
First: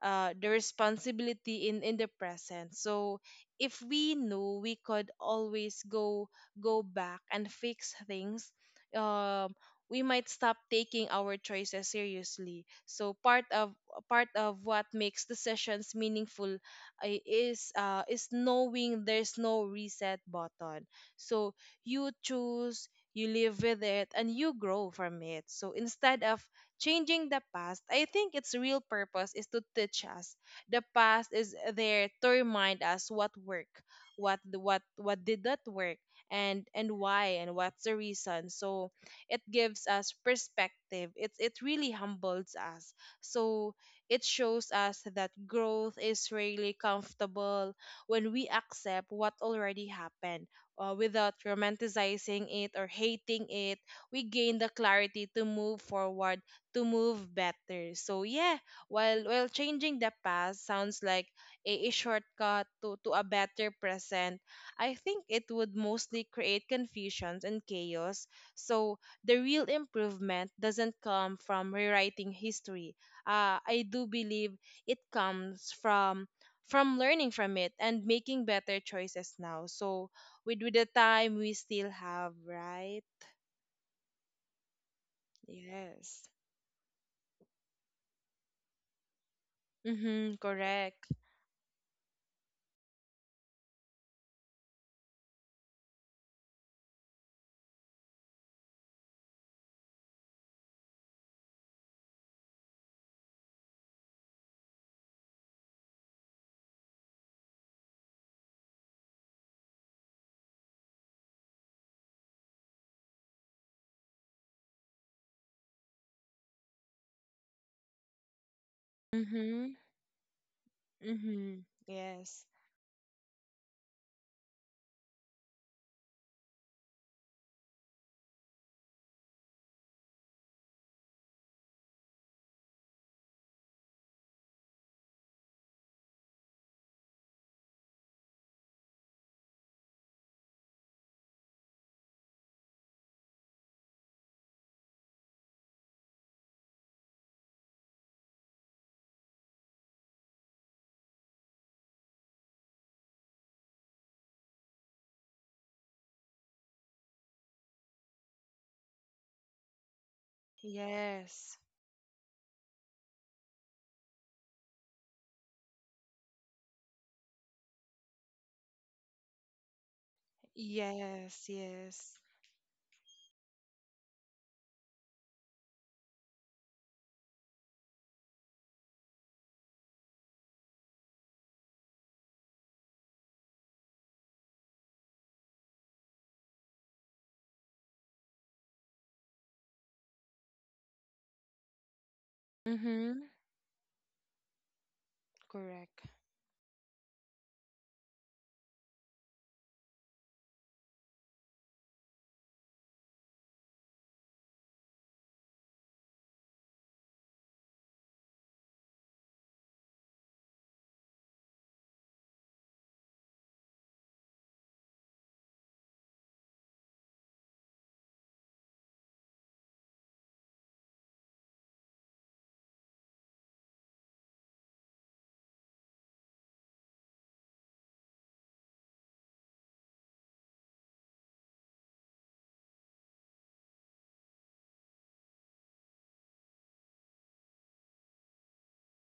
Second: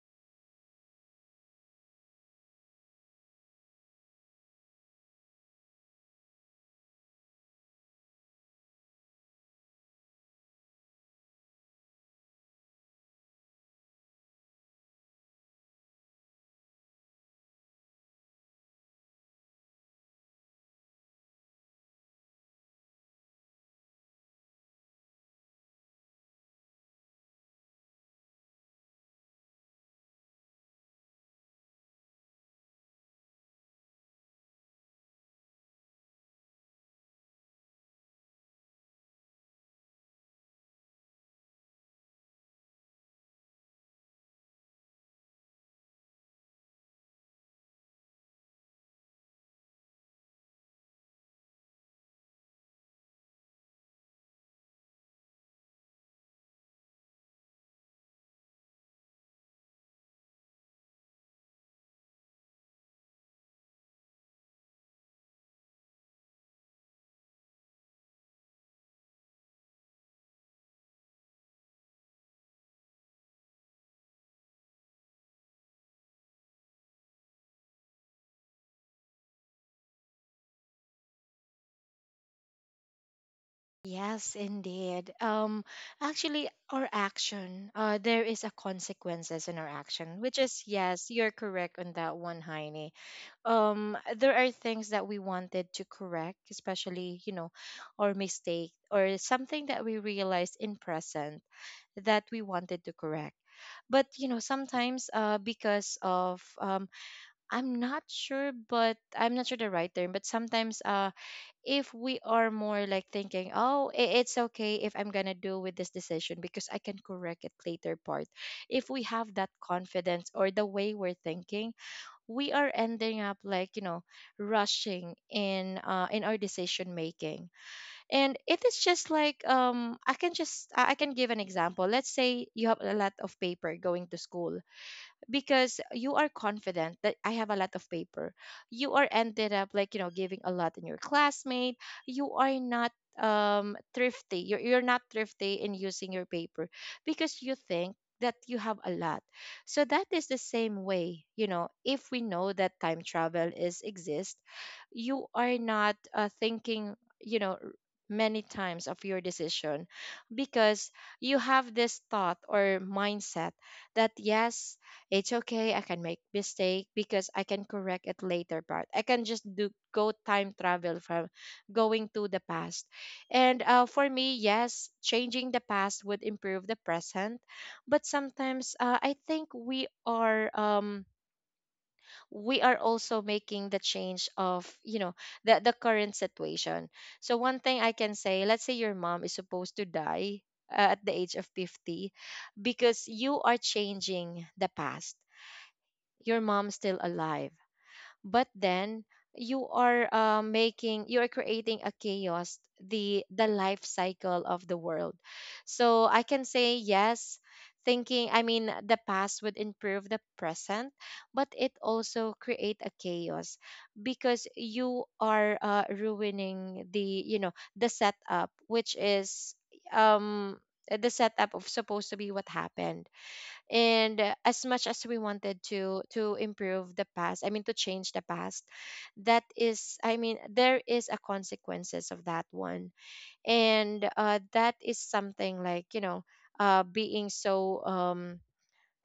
the responsibility in the present. So if we knew we could always go back and fix things, um we might stop taking our choices seriously. So part of what makes decisions meaningful is knowing there's no reset button. So you choose, you live with it, and you grow from it. So instead of changing the past, I think its real purpose is to teach us. The past is there to remind us what worked, what did not work, and why, and what's the reason. So it gives us perspective. It really humbles us. So it shows us that growth is really comfortable. When we accept what already happened, without romanticizing it or hating it, we gain the clarity to move forward, to move better. So yeah, while changing the past sounds like a shortcut to a better present, I think it would mostly create confusions and chaos. So the real improvement doesn't come from rewriting history. I do believe it comes from learning from it and making better choices now. So with the time we still have, right?
Yes, indeed.
Yes.
Actually, our action, there is a consequences in our action,
Mm-hmm,
which is yes,
correct.
you're correct on that one, Heine. Um, there are things that we wanted to correct, especially you know, or mistake or something that we realized in present that we wanted to correct. But you know, sometimes because of um, I'm not sure, but I'm not sure the right term, but sometimes uh, if we are more like thinking, oh it's okay, if I'm gonna do with this decision because I can correct it later part, if we have that
Mm-hmm.
confidence or the way we're
Mm-hmm.
thinking,
Yes.
we are ending up like, you know, rushing in our decision making. And it is just like um, I can just I can give an example. Let's say you have a lot of paper going to school because you are confident that I have a lot of paper. You are ended up like, you know, giving a lot in your classmate. You are not thrifty. You're not thrifty in using your paper because you think that you have a lot. So that is the same way, you know, if we know that time travel is exist, you are not, thinking, you know, r- many times of your decision, because you
Yes.
have this thought or mindset that yes, it's okay. I can make mistake because I can correct it later part. I can just do go time travel from
Yes.
going
Yes.
to the past. And for me, yes, changing the past would improve the present, but sometimes I think we are um, we are also making the change of you know the current situation. So one thing I can say, let's say your mom is supposed to die at the age of 50
Mm-hmm.
because you are changing the past,
Correct.
your mom's still alive, but then you are making, you are creating a chaos, the life cycle of the world. So I can say yes, thinking, I mean the past would improve the present, but it also create a chaos because you are ruining the, the setup which is um the setup of supposed to be what happened. And as much as we wanted to improve the past, I mean to change the past, that is, I mean there is a consequences of that one. And that is something like, being so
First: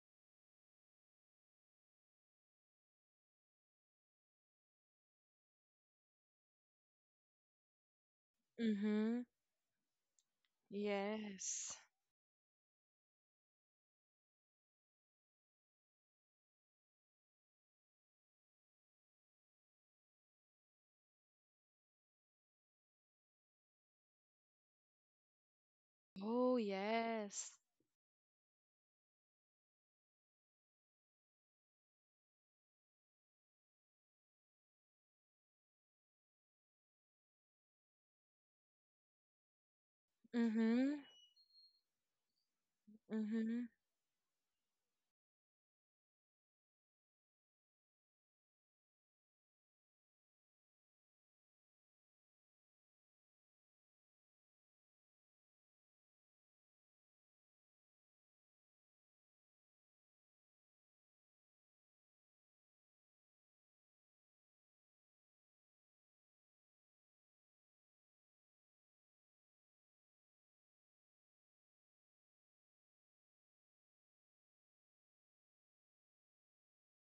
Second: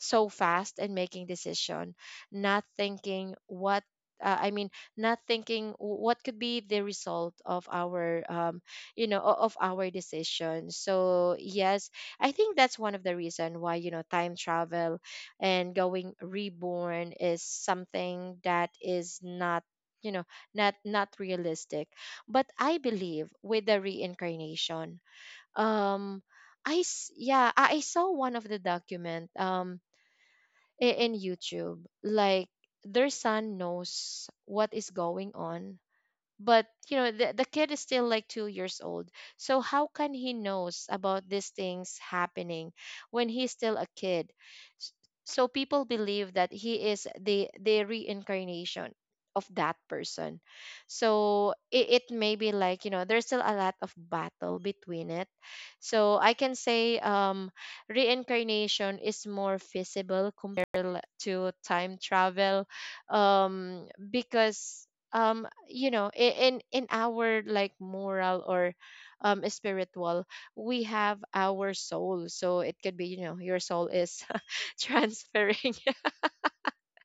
so fast and making decision, not thinking what, I mean not thinking what could be the result of our
Mm-hmm.
of our decision. So
Yes.
yes, I think that's one of the reason why, you know, time travel and going reborn is something that is not, you know, not realistic, but I believe with the reincarnation. um
Oh,
yeah,
yes.
I saw one of the document in YouTube. Like, their son knows what is going on, but you know the kid is still like 2 years old. So how can he knows
Mm-hmm.
about these things happening when he's
Mm-hmm.
still a kid? S- So people believe that he is the reincarnation of that person. So it may be like, you know, there's still a lot of battle between it. So I can say reincarnation is more feasible to time travel because you know, in our like moral or spiritual, we have our soul. So it could be, you know, your soul is transferring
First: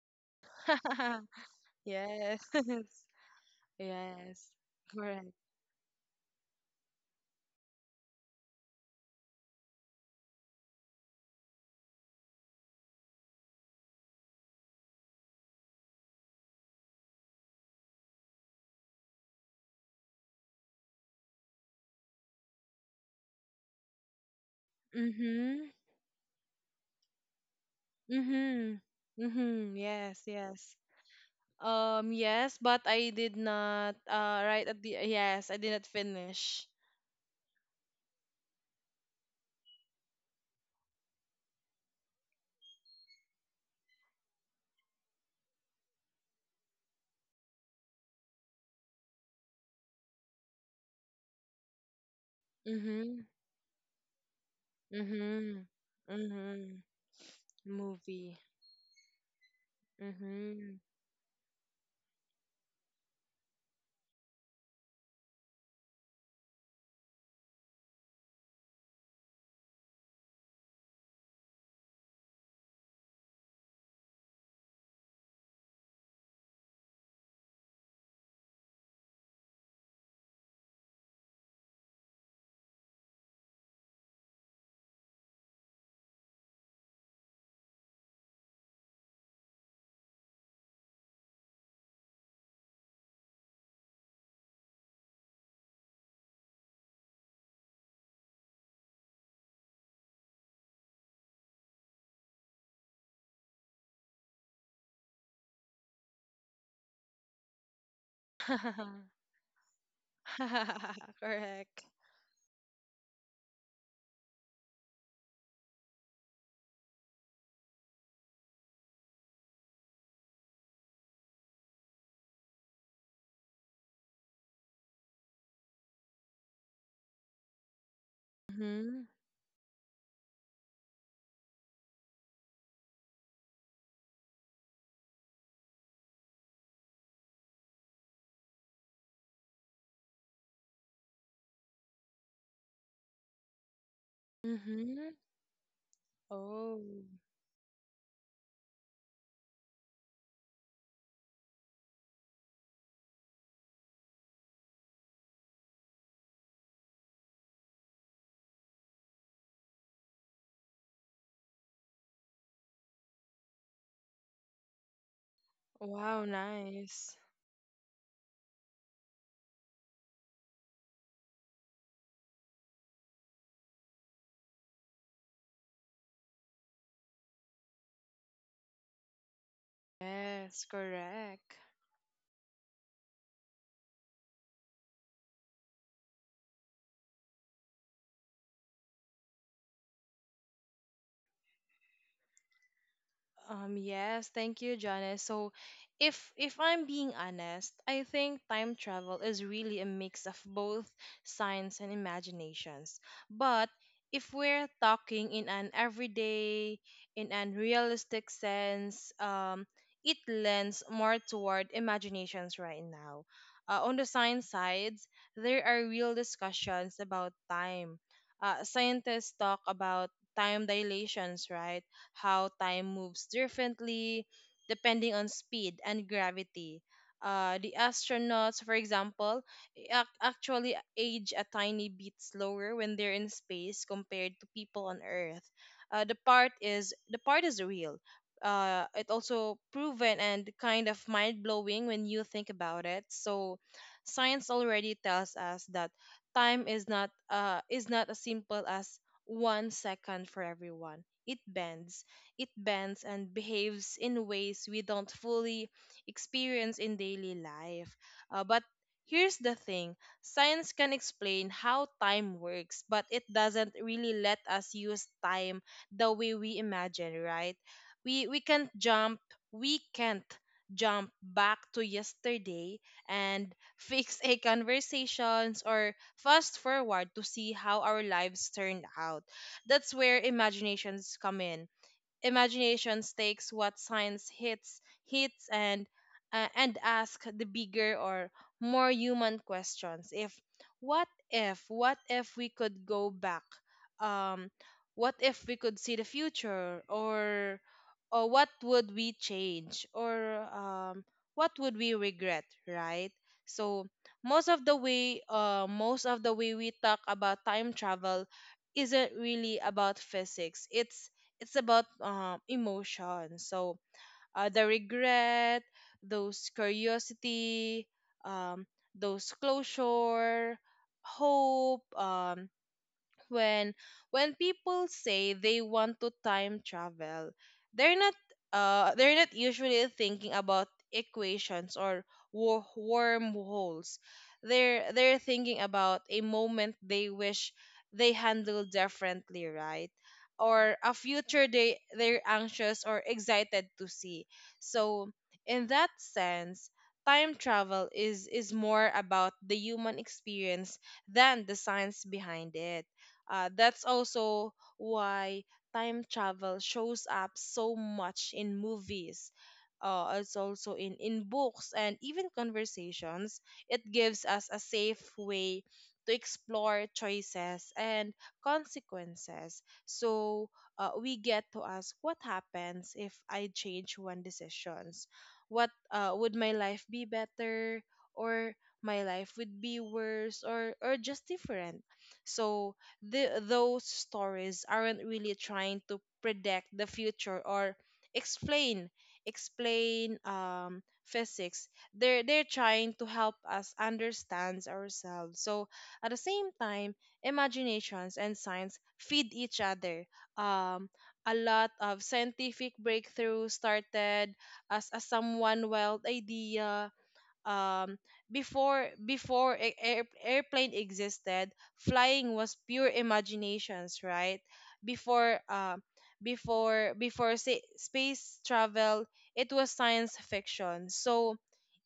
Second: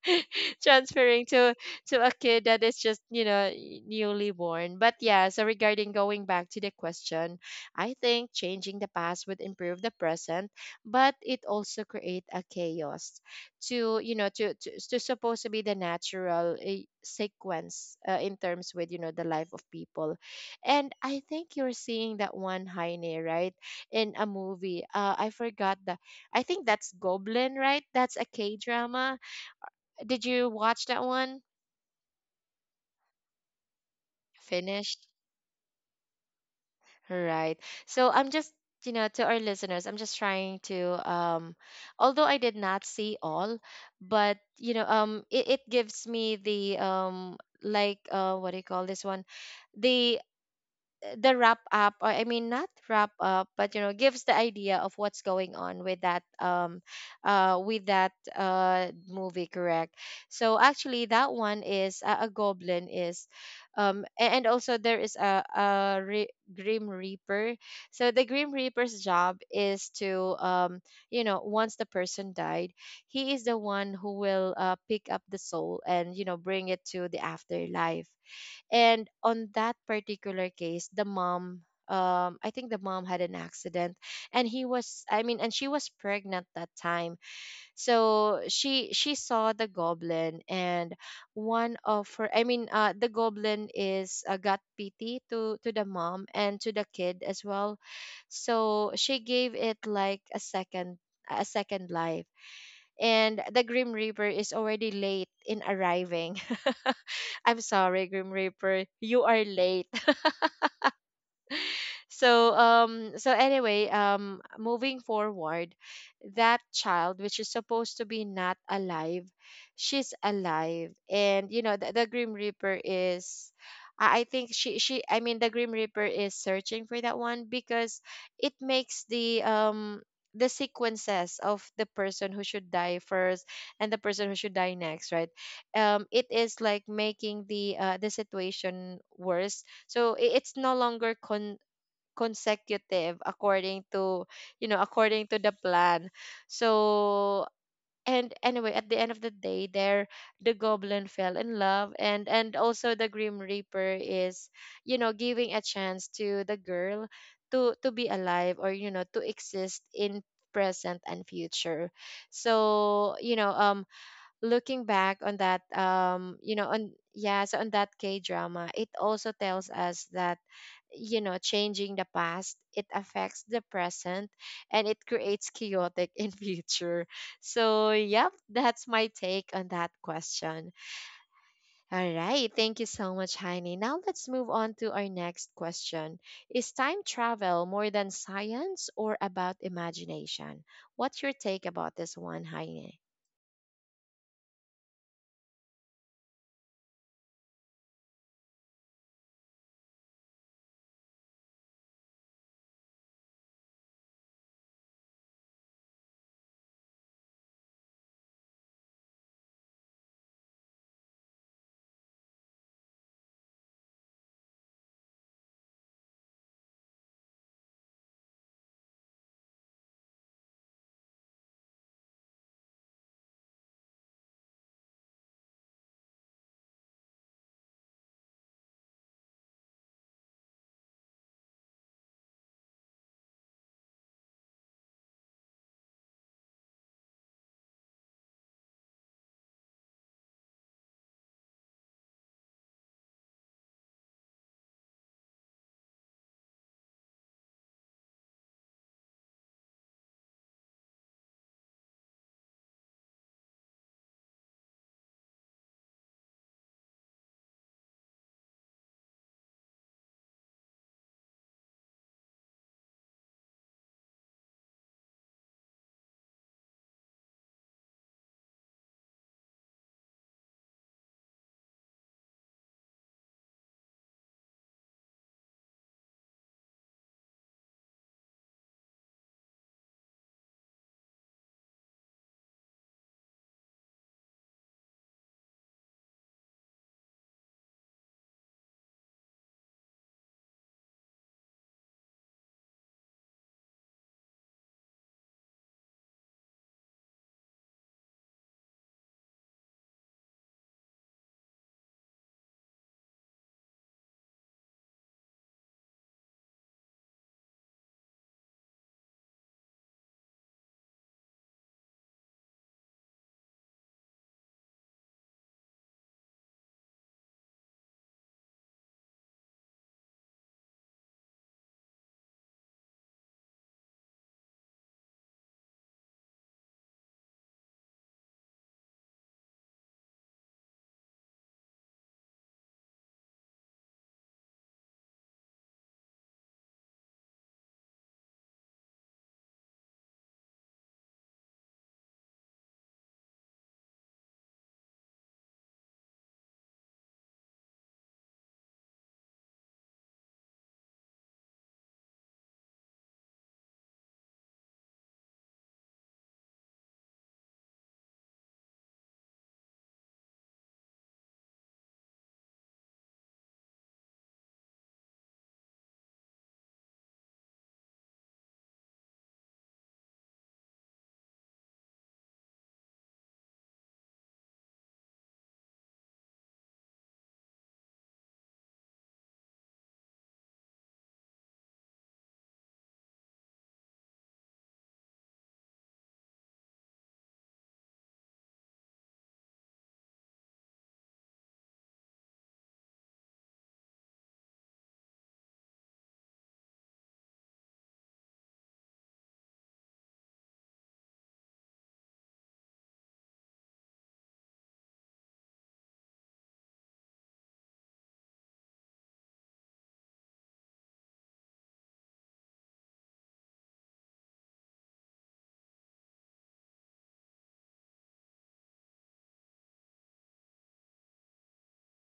transferring to a kid
Yes.
that is just, you know, newly
Yes.
born. But yeah,
Correct.
so regarding going back to the question, I think changing the past would improve the present, but it also create a chaos to, you know, to supposed to be the natural eh, sequence in terms with, you know, the life of people. And I think you're seeing that one, Heine, right, in a movie, uh, I forgot
Mm-hmm.
the, I think that's Goblin, right? That's a K
Mm-hmm.
drama.
Mm-hmm.
Did
Yes,
you watch
yes.
that one?
Yes, but I did not,
Finished?
yes, I did not finish.
Right. So I'm just, to our listeners, I'm just trying to although I did not see all, but you know, it gives me the like uh, what do you call this one? The the wrap up, or I mean, not wrap
Mm-hmm.
up, but you know, gives the idea of what's going
Mhm.
on
Mhm.
with that
Movie.
movie. Correct. So
Mhm.
actually that one is a goblin is and also there is a grim reaper. So the grim reaper's job is to you know, once the person died, he is the one who will pick up the soul and, you know, bring it to the afterlife. And on that particular case, the mom, I think the mom had an accident, and he was, I mean, and she was pregnant that time. So she saw the goblin, and one of her, I mean, the goblin is got pity to the mom and to the kid as well. So she gave it like a second, a second life, and the grim reaper is already late in arriving. I'm sorry, Grim Reaper, you are late.
Correct.
So so anyway, moving forward, that child which is supposed to be not alive, she's alive, and you know the grim reaper is, I think she I mean, the Grim Reaper is searching for that one because it makes
Mhm.
the sequences of the person who should die first and the person who should die next, right? It is like making the situation worse. So it's no longer con consecutive according to, you know, according
Mhm.
to the plan.
Oh.
So and anyway, at the end of the day, there, the goblin fell in love, and also the grim reaper is, you know, giving a chance to the girl to be alive, or you know, to exist in present and future. So you know looking back on that
Wow,
you know, on
nice.
yeah, so on that K drama, it also tells us that, you know, changing the past, it affects the present, and it creates chaotic in future. So yep, that's my take on that question.
Yes, correct.
All right, thank you so much, Heini. Now let's move on to our next question. Is time travel more than science or about imagination? What's your take about this one, Heini?
Yes, thank you, Janice. So, if I'm being honest, I think time travel is really a mix of both science and imaginations. But if we're talking in an realistic sense, it lends more toward imaginations right now. On the science sides, there are real discussions about time. Scientists talk about time dilations, right? How time moves differently depending on speed and gravity. The astronauts, for example, actually age a tiny bit slower when they're in space compared to people on Earth. The part is real. It also proven and kind of mind blowing when you think about it. So, science already tells us that time is not as simple as 1 second for everyone. It bends it bends and behaves in ways we don't fully experience in daily life. But here's the thing. Science can explain how time works, but it doesn't really let us use time the way we imagine, right? We we can't jump we can't jump back to yesterday and fix a conversations or fast forward to see how our lives turned out. That's where imaginations come in. Imagination takes what science hits and, and ask the bigger or more human questions. If what if what if we could go back, um what if we could see the future, or what would we change, or what would we regret, right? So most of the way most of the way we talk about time travel isn't really about physics. It's about, emotion. So, the regret, those curiosity, um, those closure, hope, when when people say they want to time travel, they're not they're not usually thinking about equations or wormholes. They're thinking about a moment they wish they handled differently, right? Or a future they're anxious or excited to see. So in that sense, time travel is more about the human experience than the science behind it. That's also why time travel shows up so much in movies. It's also in books and even conversations. It gives us a safe way to explore choices and consequences. So, we get to ask, what happens if I change one decisions? What Would my life be better? Or my life would be worse, or just different. So those stories aren't really trying to predict the future or explain explain physics. They're trying to help us understand ourselves. So at the same time, imaginations and science feed each other. Um, a lot of scientific breakthroughs started as a someone wild idea, um, before airplane existed. Flying was pure imaginations, right? Before uh, before before say, space travel, it was science fiction. So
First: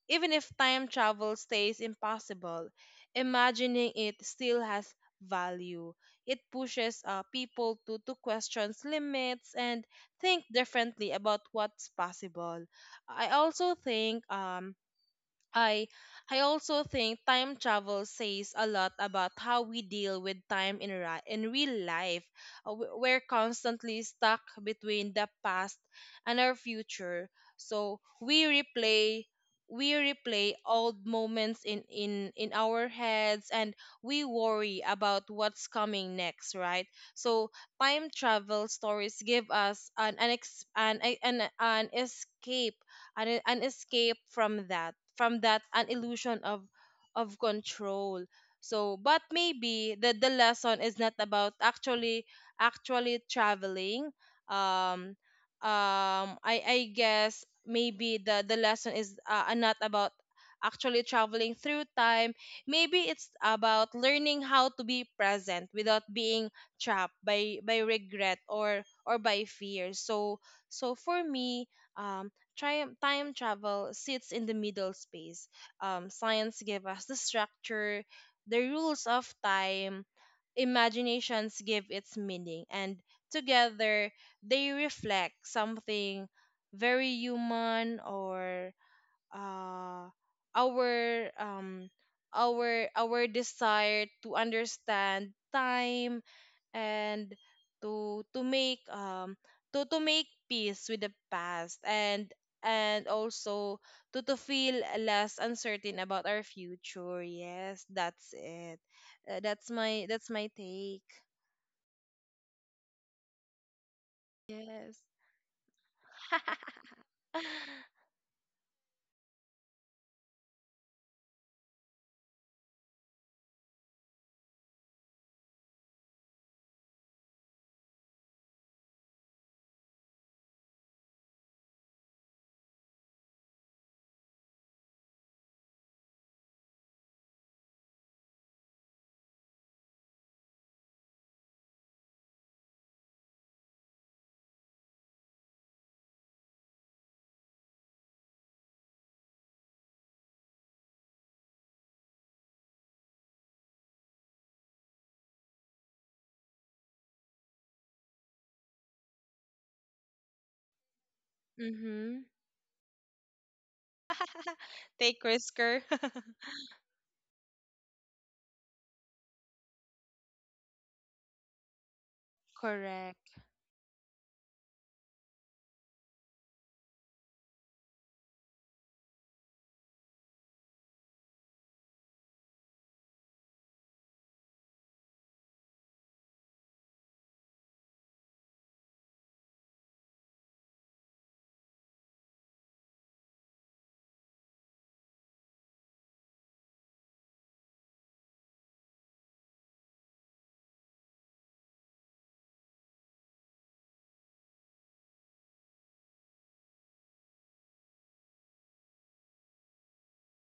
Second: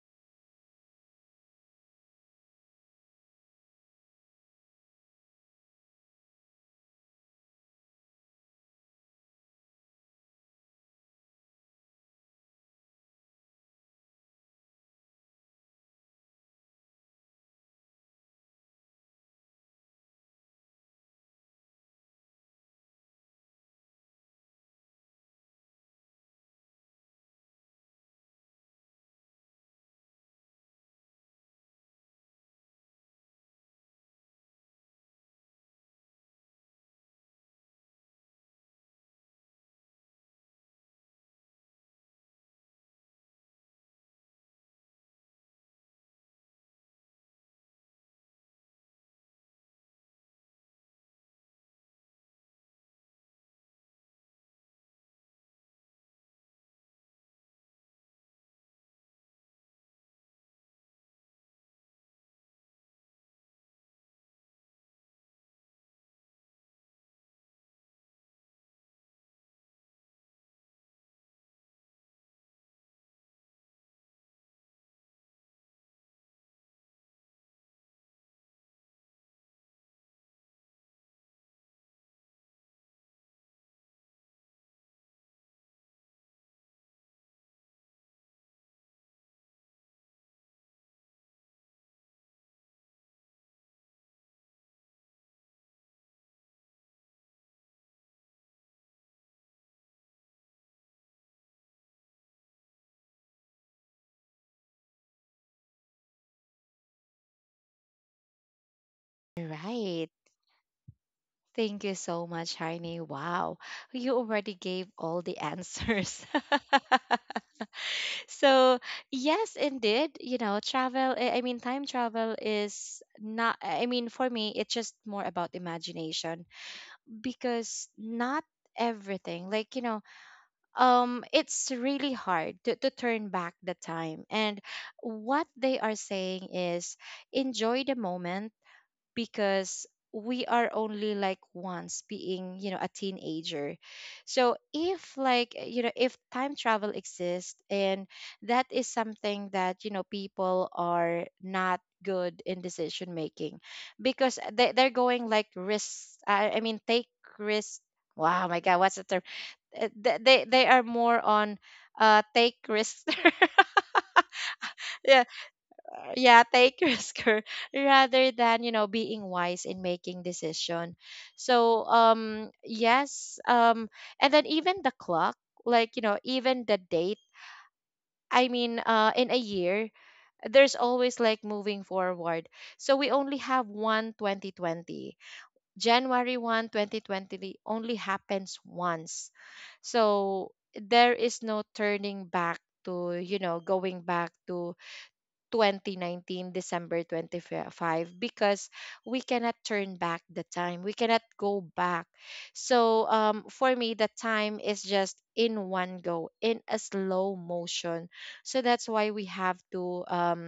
even if time travel stays impossible, imagining it still has value. It pushes, people to question limits and think differently about what's possible. I also think um I I also think time travel says a lot about how we deal with time in real life. We're constantly stuck between the past and our future. So we replay old moments in our heads, and we worry about what's coming next, right? So time travel stories give us an escape, from that, an illusion of control. So, but maybe the lesson is not about actually traveling. Um um i i guess maybe the lesson is, not about actually traveling through time. Maybe it's about learning how to be present without being trapped by regret or by fear. So so for me, um time travel sits in the middle space. Science gave us the structure, the rules of time, imaginations give its meaning, and together they reflect something very human or uh, our um our desire to understand time and to to make um to make peace with the past and also to feel less uncertain about our future. Yes, that's it.
All
That's
right.
my take.
Thank you so much, Heine. Wow, you already gave
Yes.
all the answers. So yes, indeed, you know, travel, I mean, time travel is not, I mean, for me, it's just more about imagination, because not everything like, you know, it's really hard to turn back the time. And what they are saying is, enjoy the moment, because we are only like once being, you know, a teenager. So if like eh, you know, if time travel exists, and that is something that, you know, people are not good in decision making because eh, they're going like risks, I mean, take risks. Wow, my god, what's the term? They are more on uh,
Mhm.
take risks.
Take
Yeah,
risker.
yeah, take risker, rather than, you know, being wise in making decision. So yes,
Correct.
and then even the clock, like, you know, even the date, I mean, uh, in a year, there's always like moving forward. So we only have one 2020. January 1 2020 only happens once. So there is no turning back to, you know, going back to 2019 December 25, because we cannot turn back the time. We cannot go back. So for me the time is just in one go, in a slow motion. So that's why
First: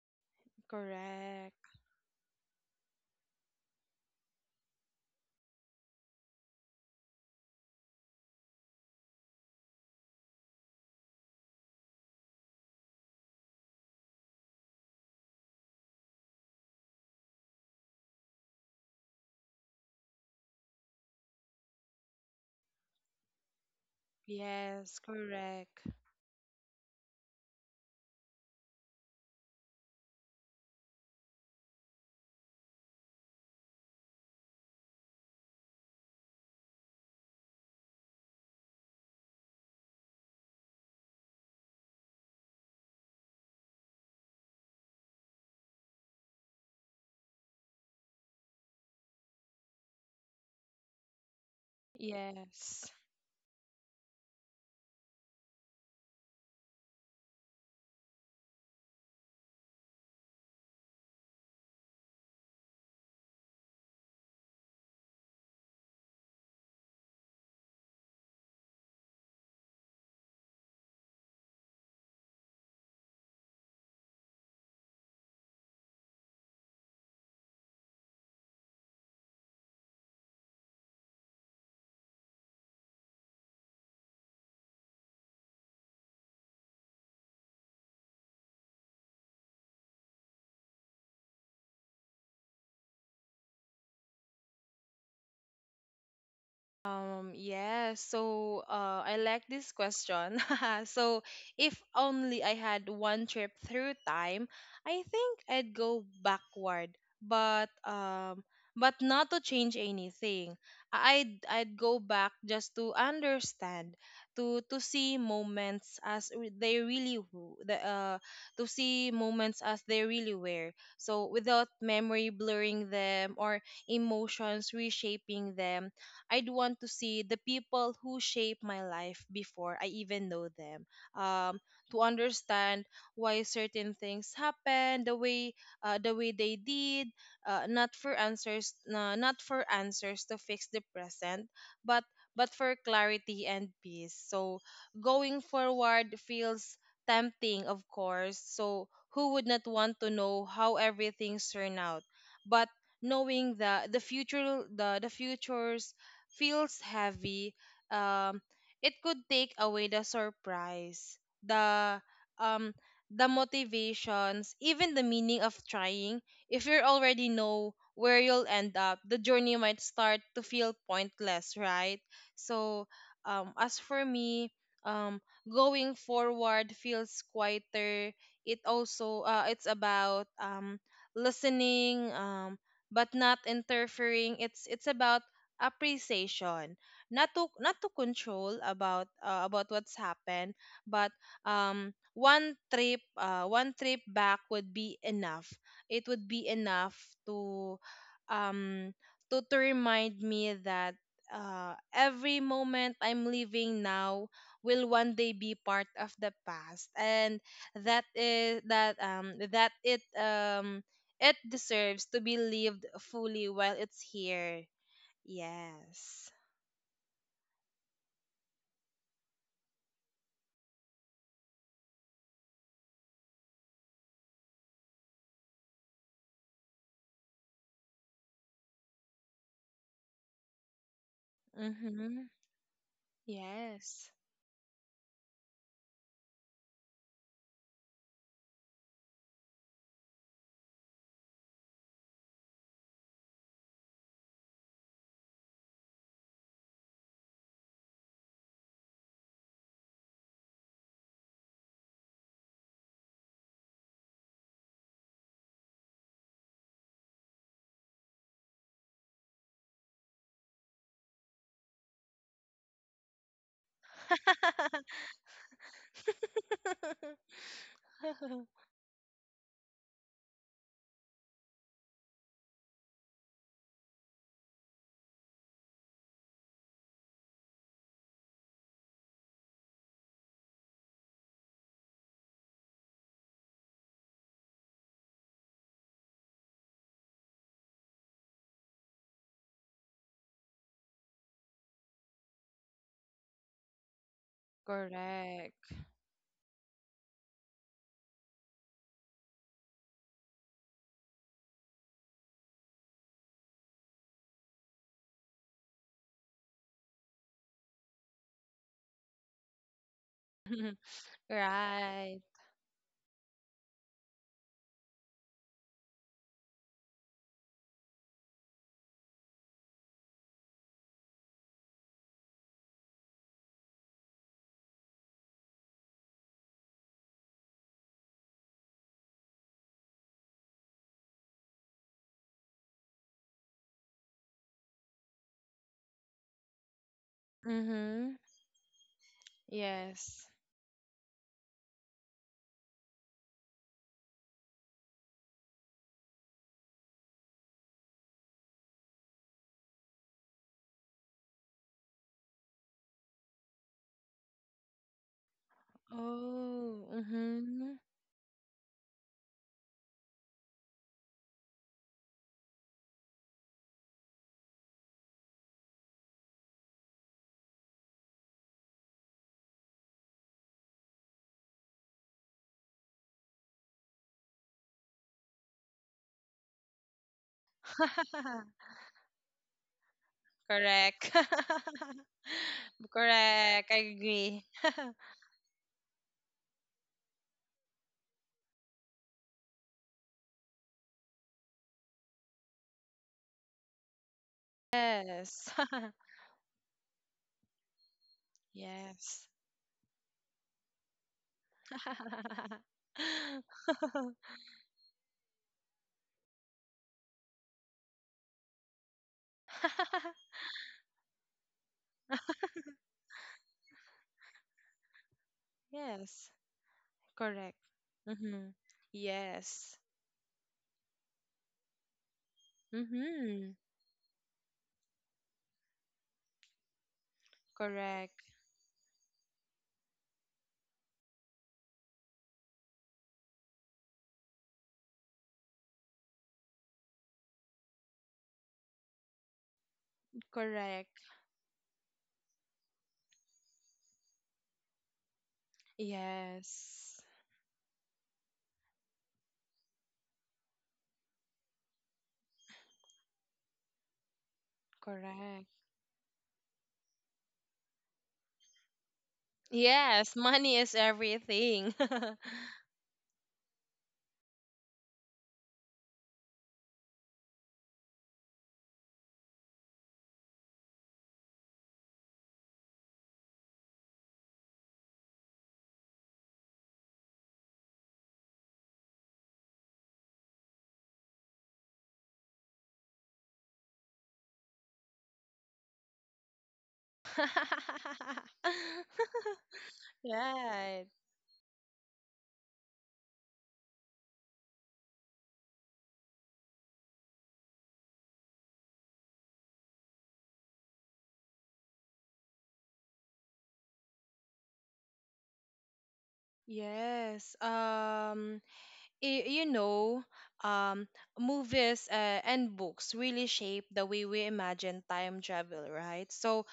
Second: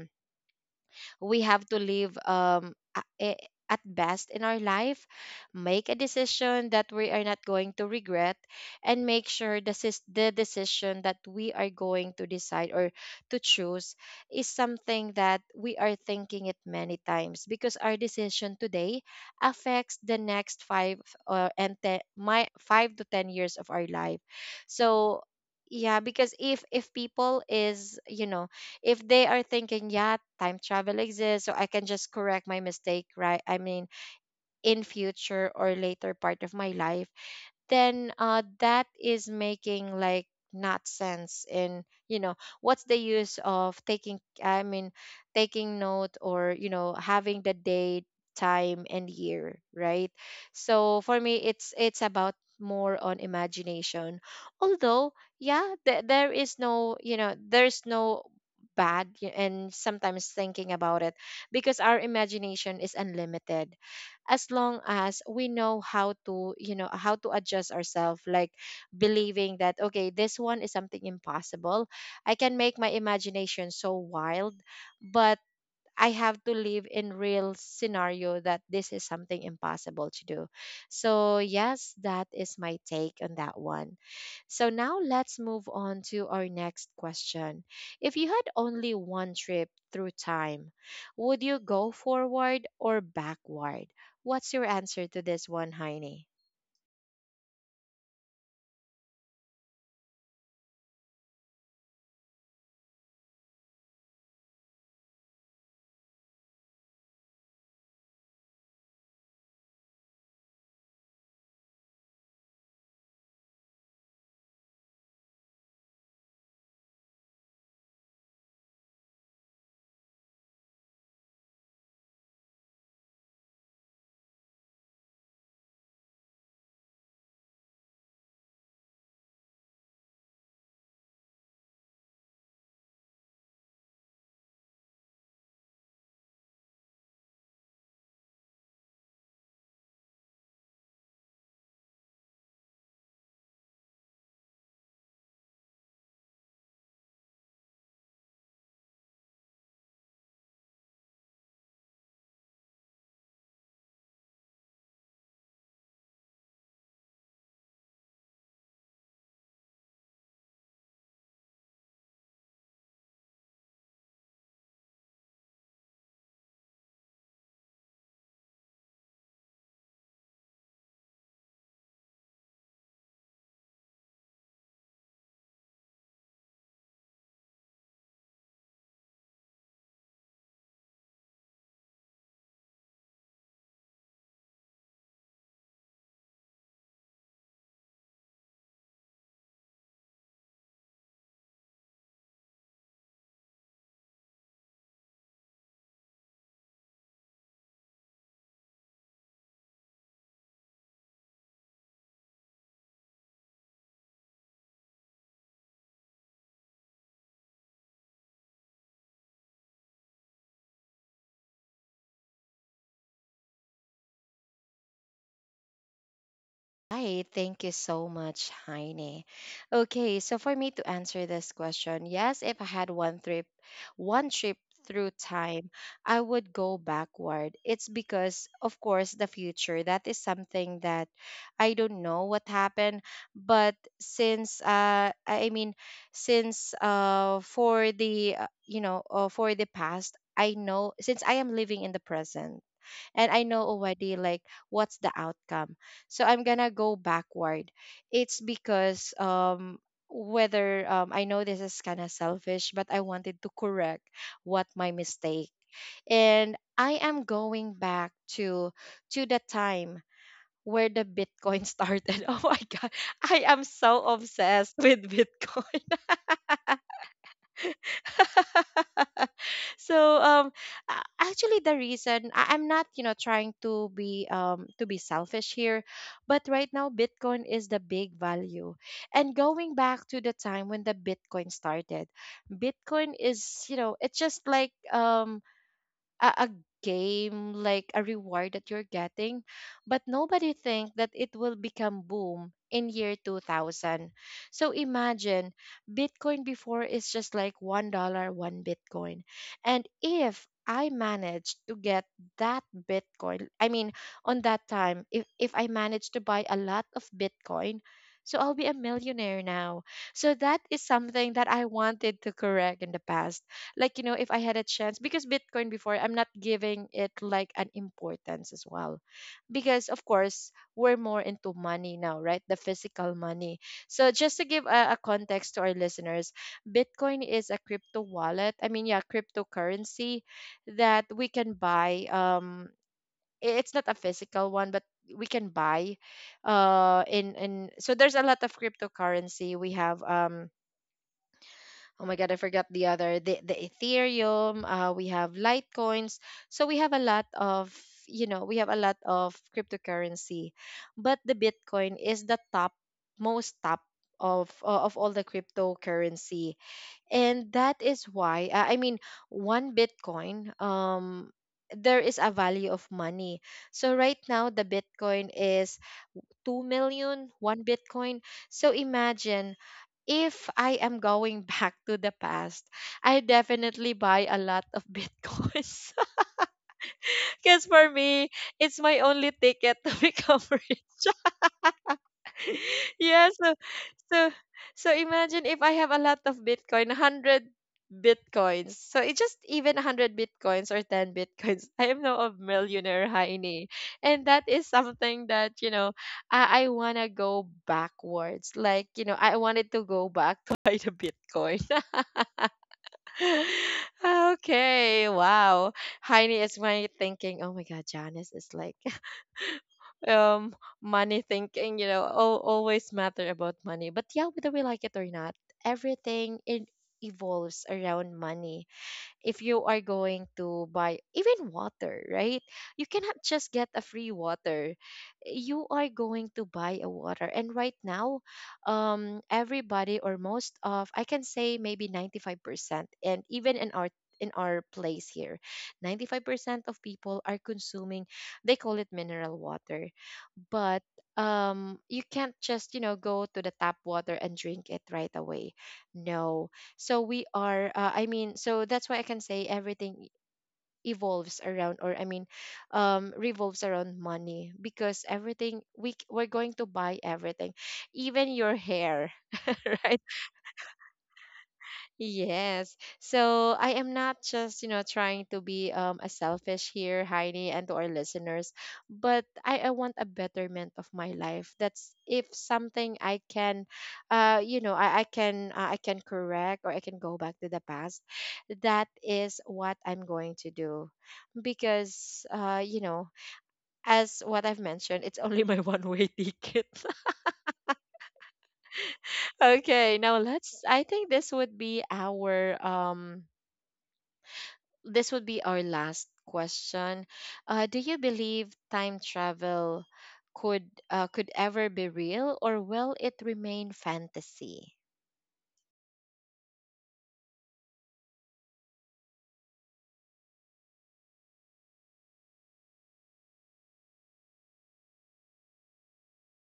we have
Correct.
to live at best in our life, make a decision that we are not going to regret, and make sure this is the decision that we are going to decide or to choose is something that we are thinking it many times, because our decision today affects the next five and my 5 to 10 years of our life.
Yes,
So
correct.
yeah, because if people is, you know, if they are thinking, yeah, time travel exists, so I can just correct my mistake, right? I mean, in future or later part of my life, then that is making like not sense in, you know, what's the use of taking, I mean, taking note, or you know, having the date, time and year, right? So for me, it's about
Yes.
more on imagination, although yeah, there is no, you know, there's no bad and sometimes thinking about it, because our imagination is unlimited, as long as we know how to, you know, how to adjust ourselves, like believing that, okay, this one is something impossible. I can make my imagination so wild, but I have to live in real scenario that this is something impossible to do. So yes, that is my take on that one. So now let's move on to our next question. If you had only one trip through time, would you go forward or backward? What's your answer to this one, Heine?
Yeah. So I like this question. So, if only I had one trip through time, I think I'd go backward, but um, but not to change anything. I'd go back just to understand, to see moments as re- they really w- the to see moments as they really were. So, without memory blurring them or emotions reshaping them, I'd want to see the people who shape my life before I even know them. Um, to understand why certain things happen, the way they did, not for answers, not for answers to fix the present, but but for clarity and peace. So going forward feels tempting, of course. So who would not want to know how everything's turned out? But knowing the futures feels heavy, um, it could take away the surprise, the um, the motivations, even the meaning of trying. If you already know where you'll end up, the journey might start to feel pointless, right? So, as for me, um, going forward feels quieter. It also it's about listening, but not interfering. It's about appreciation, not to control about what's happened, but one trip back would be enough. It would be enough to um remind me that every moment I'm living now will one day be part of the past, and that is that that it it deserves to be lived fully while it's here. Yes.
Hi, thank you so much, Heine. Okay, so for me to answer this question, yes, if I had one trip through time, I would go backward. It's because, of course, the future, that is something that I don't know
Mm-hmm.
what happened, but
Yes.
since uh, I mean, since uh, for the you know, for the past, I know, since I am living in the present, and I know already like what's the outcome. So I'm gonna go backward. It's because whether I know this is kind of selfish, but I wanted to correct what my mistake, and I am going back to to the time where the Bitcoin started. Oh my god, I am so obsessed with Bitcoin. So actually the reason I'm not, you know, trying to be um, to be selfish here, but right now Bitcoin is the big value. And going back to the time when the Bitcoin started, Bitcoin is, you know, it's just like a game like a reward that you're getting, but nobody think that it will become boom in year 2000. So imagine,
Correct.
Bitcoin before is just like $1, one Bitcoin. And if I managed to get that Bitcoin, I mean on that time, if I managed to buy a lot of Bitcoin, so I'll be a millionaire now. So that is something that I
Right.
wanted to correct in the past. Like, you know, if I had a chance, because Bitcoin before, I'm not giving it like an importance as well, because of course we're more into money now, right, the physical money. So just to give a context to our listeners, Bitcoin is a crypto wallet, I mean yeah, cryptocurrency that we can buy it's not a physical one, but we can buy uh, in so there's
Mm-hmm.
a lot of cryptocurrency. We have
Yes.
oh my God, I forgot the other. The Ethereum, we have Litecoins. So we have a lot of, we have a lot of cryptocurrency. But the Bitcoin is the most top of all the cryptocurrency.
Oh,
And
mm-hmm.
that is why, one Bitcoin, there is a value of money. So right now, the Bitcoin is 2 million, one Bitcoin. So imagine if I am going back to the past, I definitely buy a lot of bitcoins. Because for me, it's my only ticket to become rich.
Correct.
Yeah,
Correct. I
so
agree.
so imagine if I have a lot of bitcoin, 100 bitcoins. So it just even 100 bitcoins or 10 bitcoins. I am now a millionaire, heini. And that is something
Yes.
that, I want to go backwards. Like, you know,
Yes.
I wanted to go back to buy the bitcoin. Okay, wow. Heini is money thinking. Oh my God, Janice is like um money thinking. You know, al always matter about money. But yeah, whether we like it or not,
Yes.
everything it
Correct.
evolves around
Mm-hmm.
money if you
Yes.
are going to buy even water, right? You cannot
Mm-hmm.
just get a free water. You are going to buy a water. And right now,
Correct.
everybody or most of, I can say maybe 95%, and even in our place here 95% of people are consuming, they call it mineral water. But
Correct.
you can't just, you know, go to the tap water and drink it right away. No.
Yes.
So we are so that's why I can say everything evolves around, or I mean, revolves around money, because
Correct.
everything we're going to buy everything, even your hair. Right.
Yes, money is everything.
Yes. So I am not just, you know, trying to be a selfish here, Heidi, and to our listeners, but I want a betterment of my life. That's if something I can you know, I can correct, or I can go back to the past. That is what I'm going to do. Because you know, as what I've mentioned, it's only my one-way ticket. Okay, now let's, I
Right.
think this would be our last question. Do you believe time travel could ever be real, or will it remain fantasy?
Yes. You know, um, movies and books really shape the way we imagine time travel, right? So,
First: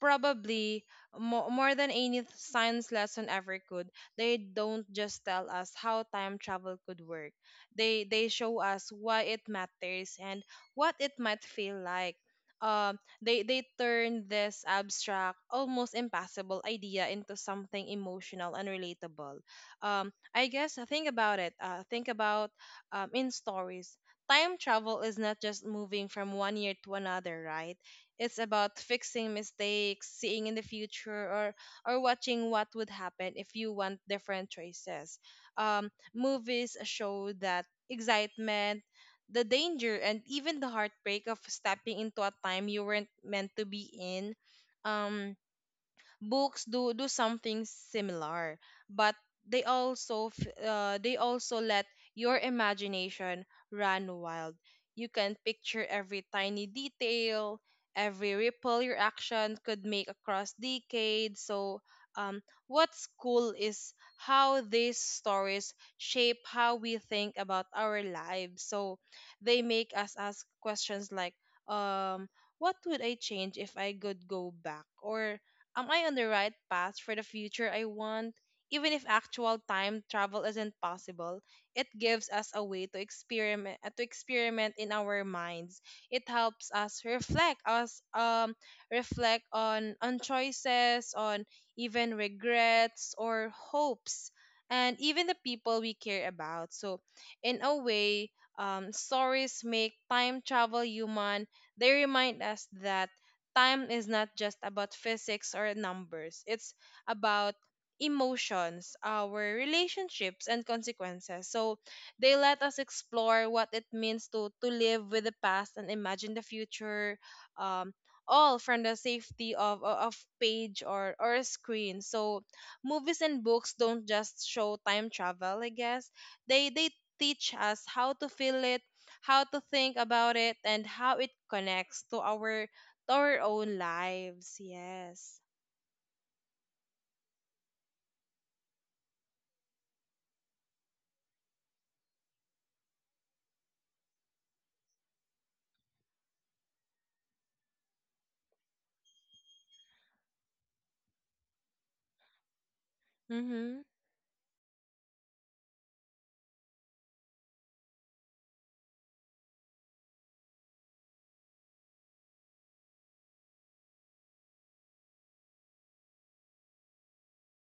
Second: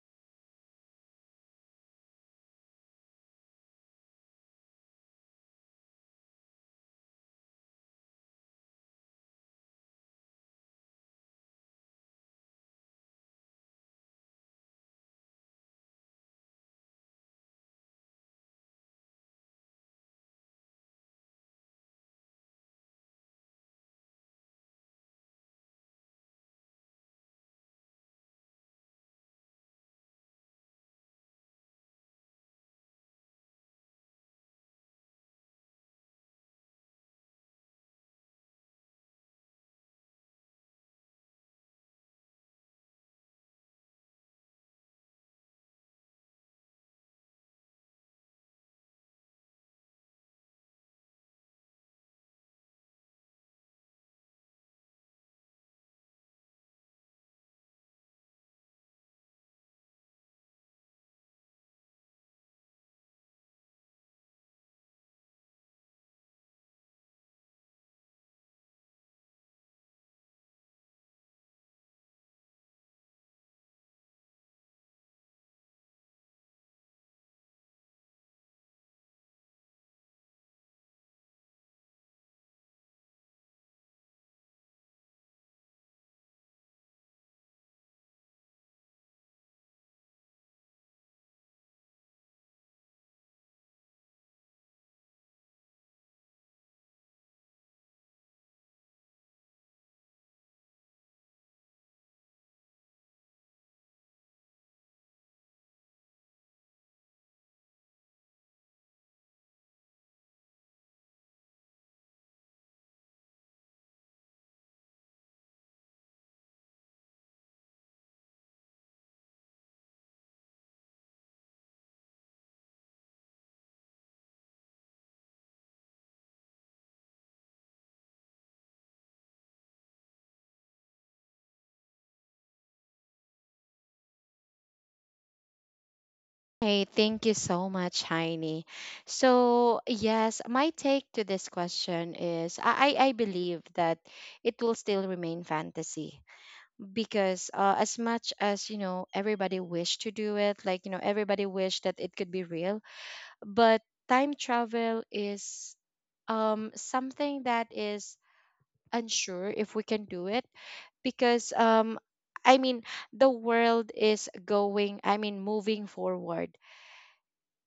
probably more than science lesson ever could, they don't just tell us how time travel could work. They show us why it matters and what it might feel like. Um, they turn this abstract, almost impossible idea into something emotional and relatable. I guess think about it. Think about in stories. Time travel is not just moving from one year to another, right? It's about fixing mistakes, seeing in the future, or watching what would happen if you want different choices. Movies show that excitement, the danger, and even the heartbreak of stepping into a time you weren't meant to be in. Um, Books do do something similar, but they also they also let your imagination run wild. You can picture every tiny detail, every ripple your action could make across decades. So what's cool is how these stories shape how we think about our lives. So they make us ask questions like um what would I change if I could go back? Or am I on the right path for the future I want? Even if actual time travel isn't possible, it gives us a way to experiment, to experiment in our minds. It helps us reflect on choices, on even regrets or hopes and even the people we care about. So in a way, stories make time travel human. They remind us that time is not just about physics or numbers, it's about emotions, our relationships, and consequences. So they let us explore what it means to live with the past and imagine the future, um, all from the safety of, o- of page or a screen. So movies and books don't just show time travel, I guess. They teach us how to feel it, how to think about it, and how it connects to our own lives. Yes.
Hey, thank you so much, Heini. So, yes, my take to this question is I believe that it will still remain fantasy because as much as, you know, everybody wish to do it, like, you know, everybody wish that it could be real,
Mm-hmm.
but time travel is something that is unsure if we can do it because I mean, the world is going, I mean, moving forward.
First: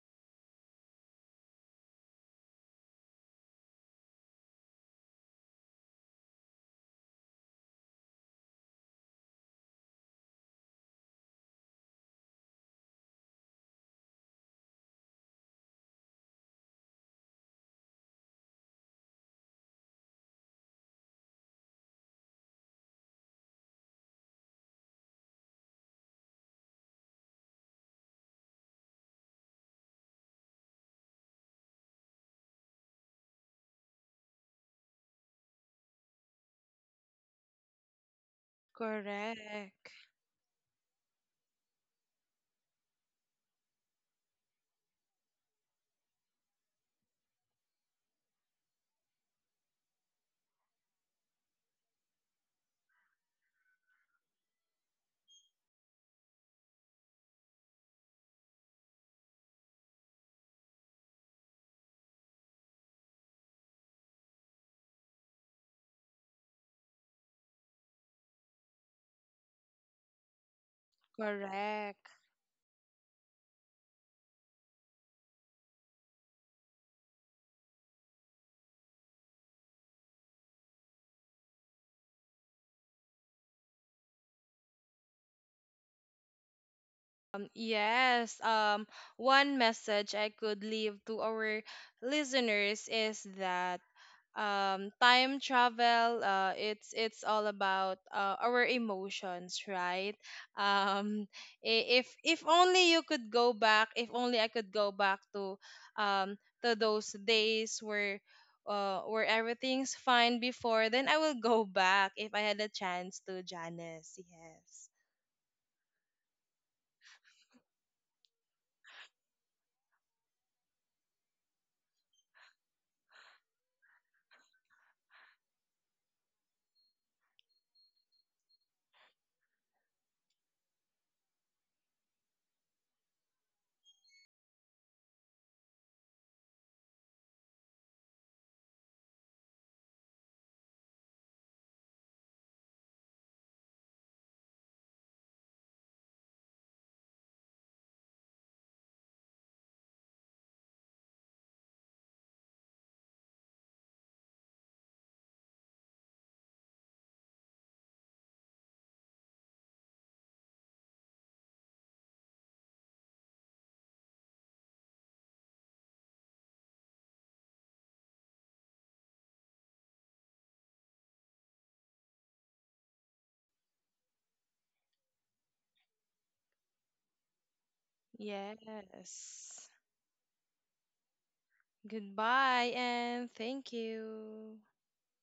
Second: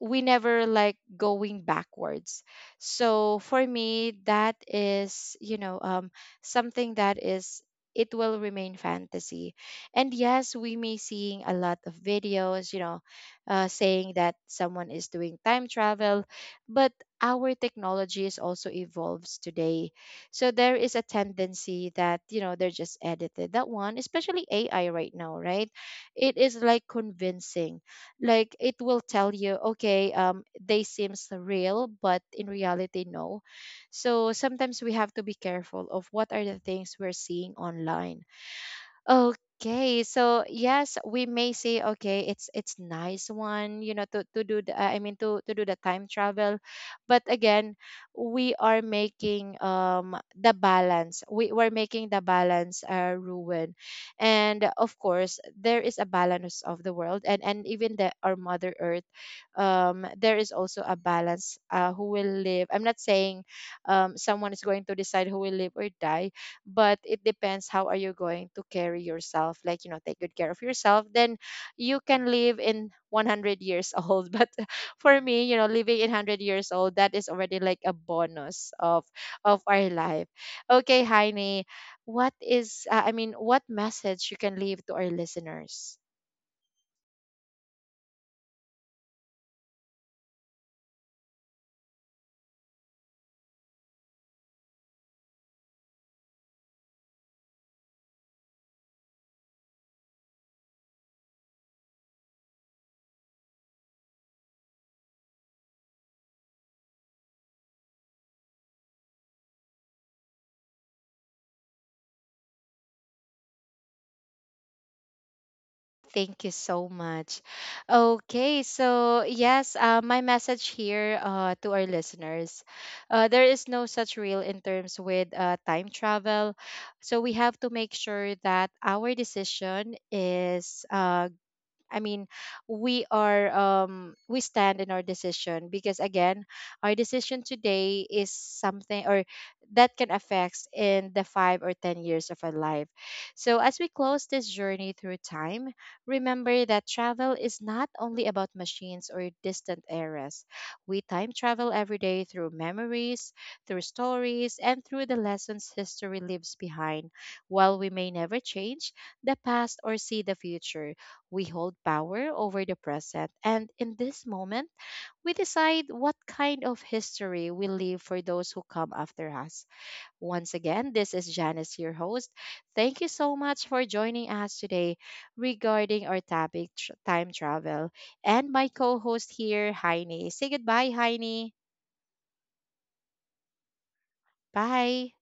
We never like going backwards. So for me, that is, you know, something that is, it will remain fantasy. And yes, we may seeing a lot of videos, you know, saying that someone is doing time travel, but our technology is also evolves today. So there is a tendency that, you know, they're just edited. That one, especially AI right now, right? It is like convincing, like it will tell you, okay, they seems real, but in reality, no. So sometimes we have to be careful of what are the things we're seeing online.
Correct.
Okay, so yes, we may say, okay, it's nice one, you know, to do the, to do the time travel, but again, we are making the balance. We're making the balance ruin, and of course there is a balance of the world, and even the our Mother Earth, there is also a balance. Who will live? I'm not saying, someone is going to decide who will live or die, but it depends how are you going to carry yourself, like, you know, take good care of yourself, then you
Correct.
can live in 100 years old. But for me, you know, living in 100 years old, that is already like a bonus of our life. Okay, Heine, what is what message you can leave to our listeners?
Yes, one message I could leave to our listeners is that time travel, it's all about our emotions, right? Um, if only you could go back, if only I could go back um, to those days where everything's fine before, then I will go back if I had a chance to, Janice.
Thank you so much. Okay, so yes, my message here to our listeners, there is no such real in terms with time travel. So we have to make sure that our decision is I mean, we are we stand in our decision, because again, our decision today is something or that can affect in the 5 or 10 years of our life. So as we close this journey through time, remember that travel is not only about machines or distant eras. We time travel every day through memories, through stories, and through the lessons history leaves behind. While we may never change the past or see the future, we hold power over the present, and in this moment, we decide what kind of history we leave for those who come after us. Once again, this is Janice, your host. Thank you so much for joining us today regarding our topic, time travel. And
Yes.
my co host
Yes.
here, Heine. Say goodbye, Heine.
Goodbye and thank you.
Bye.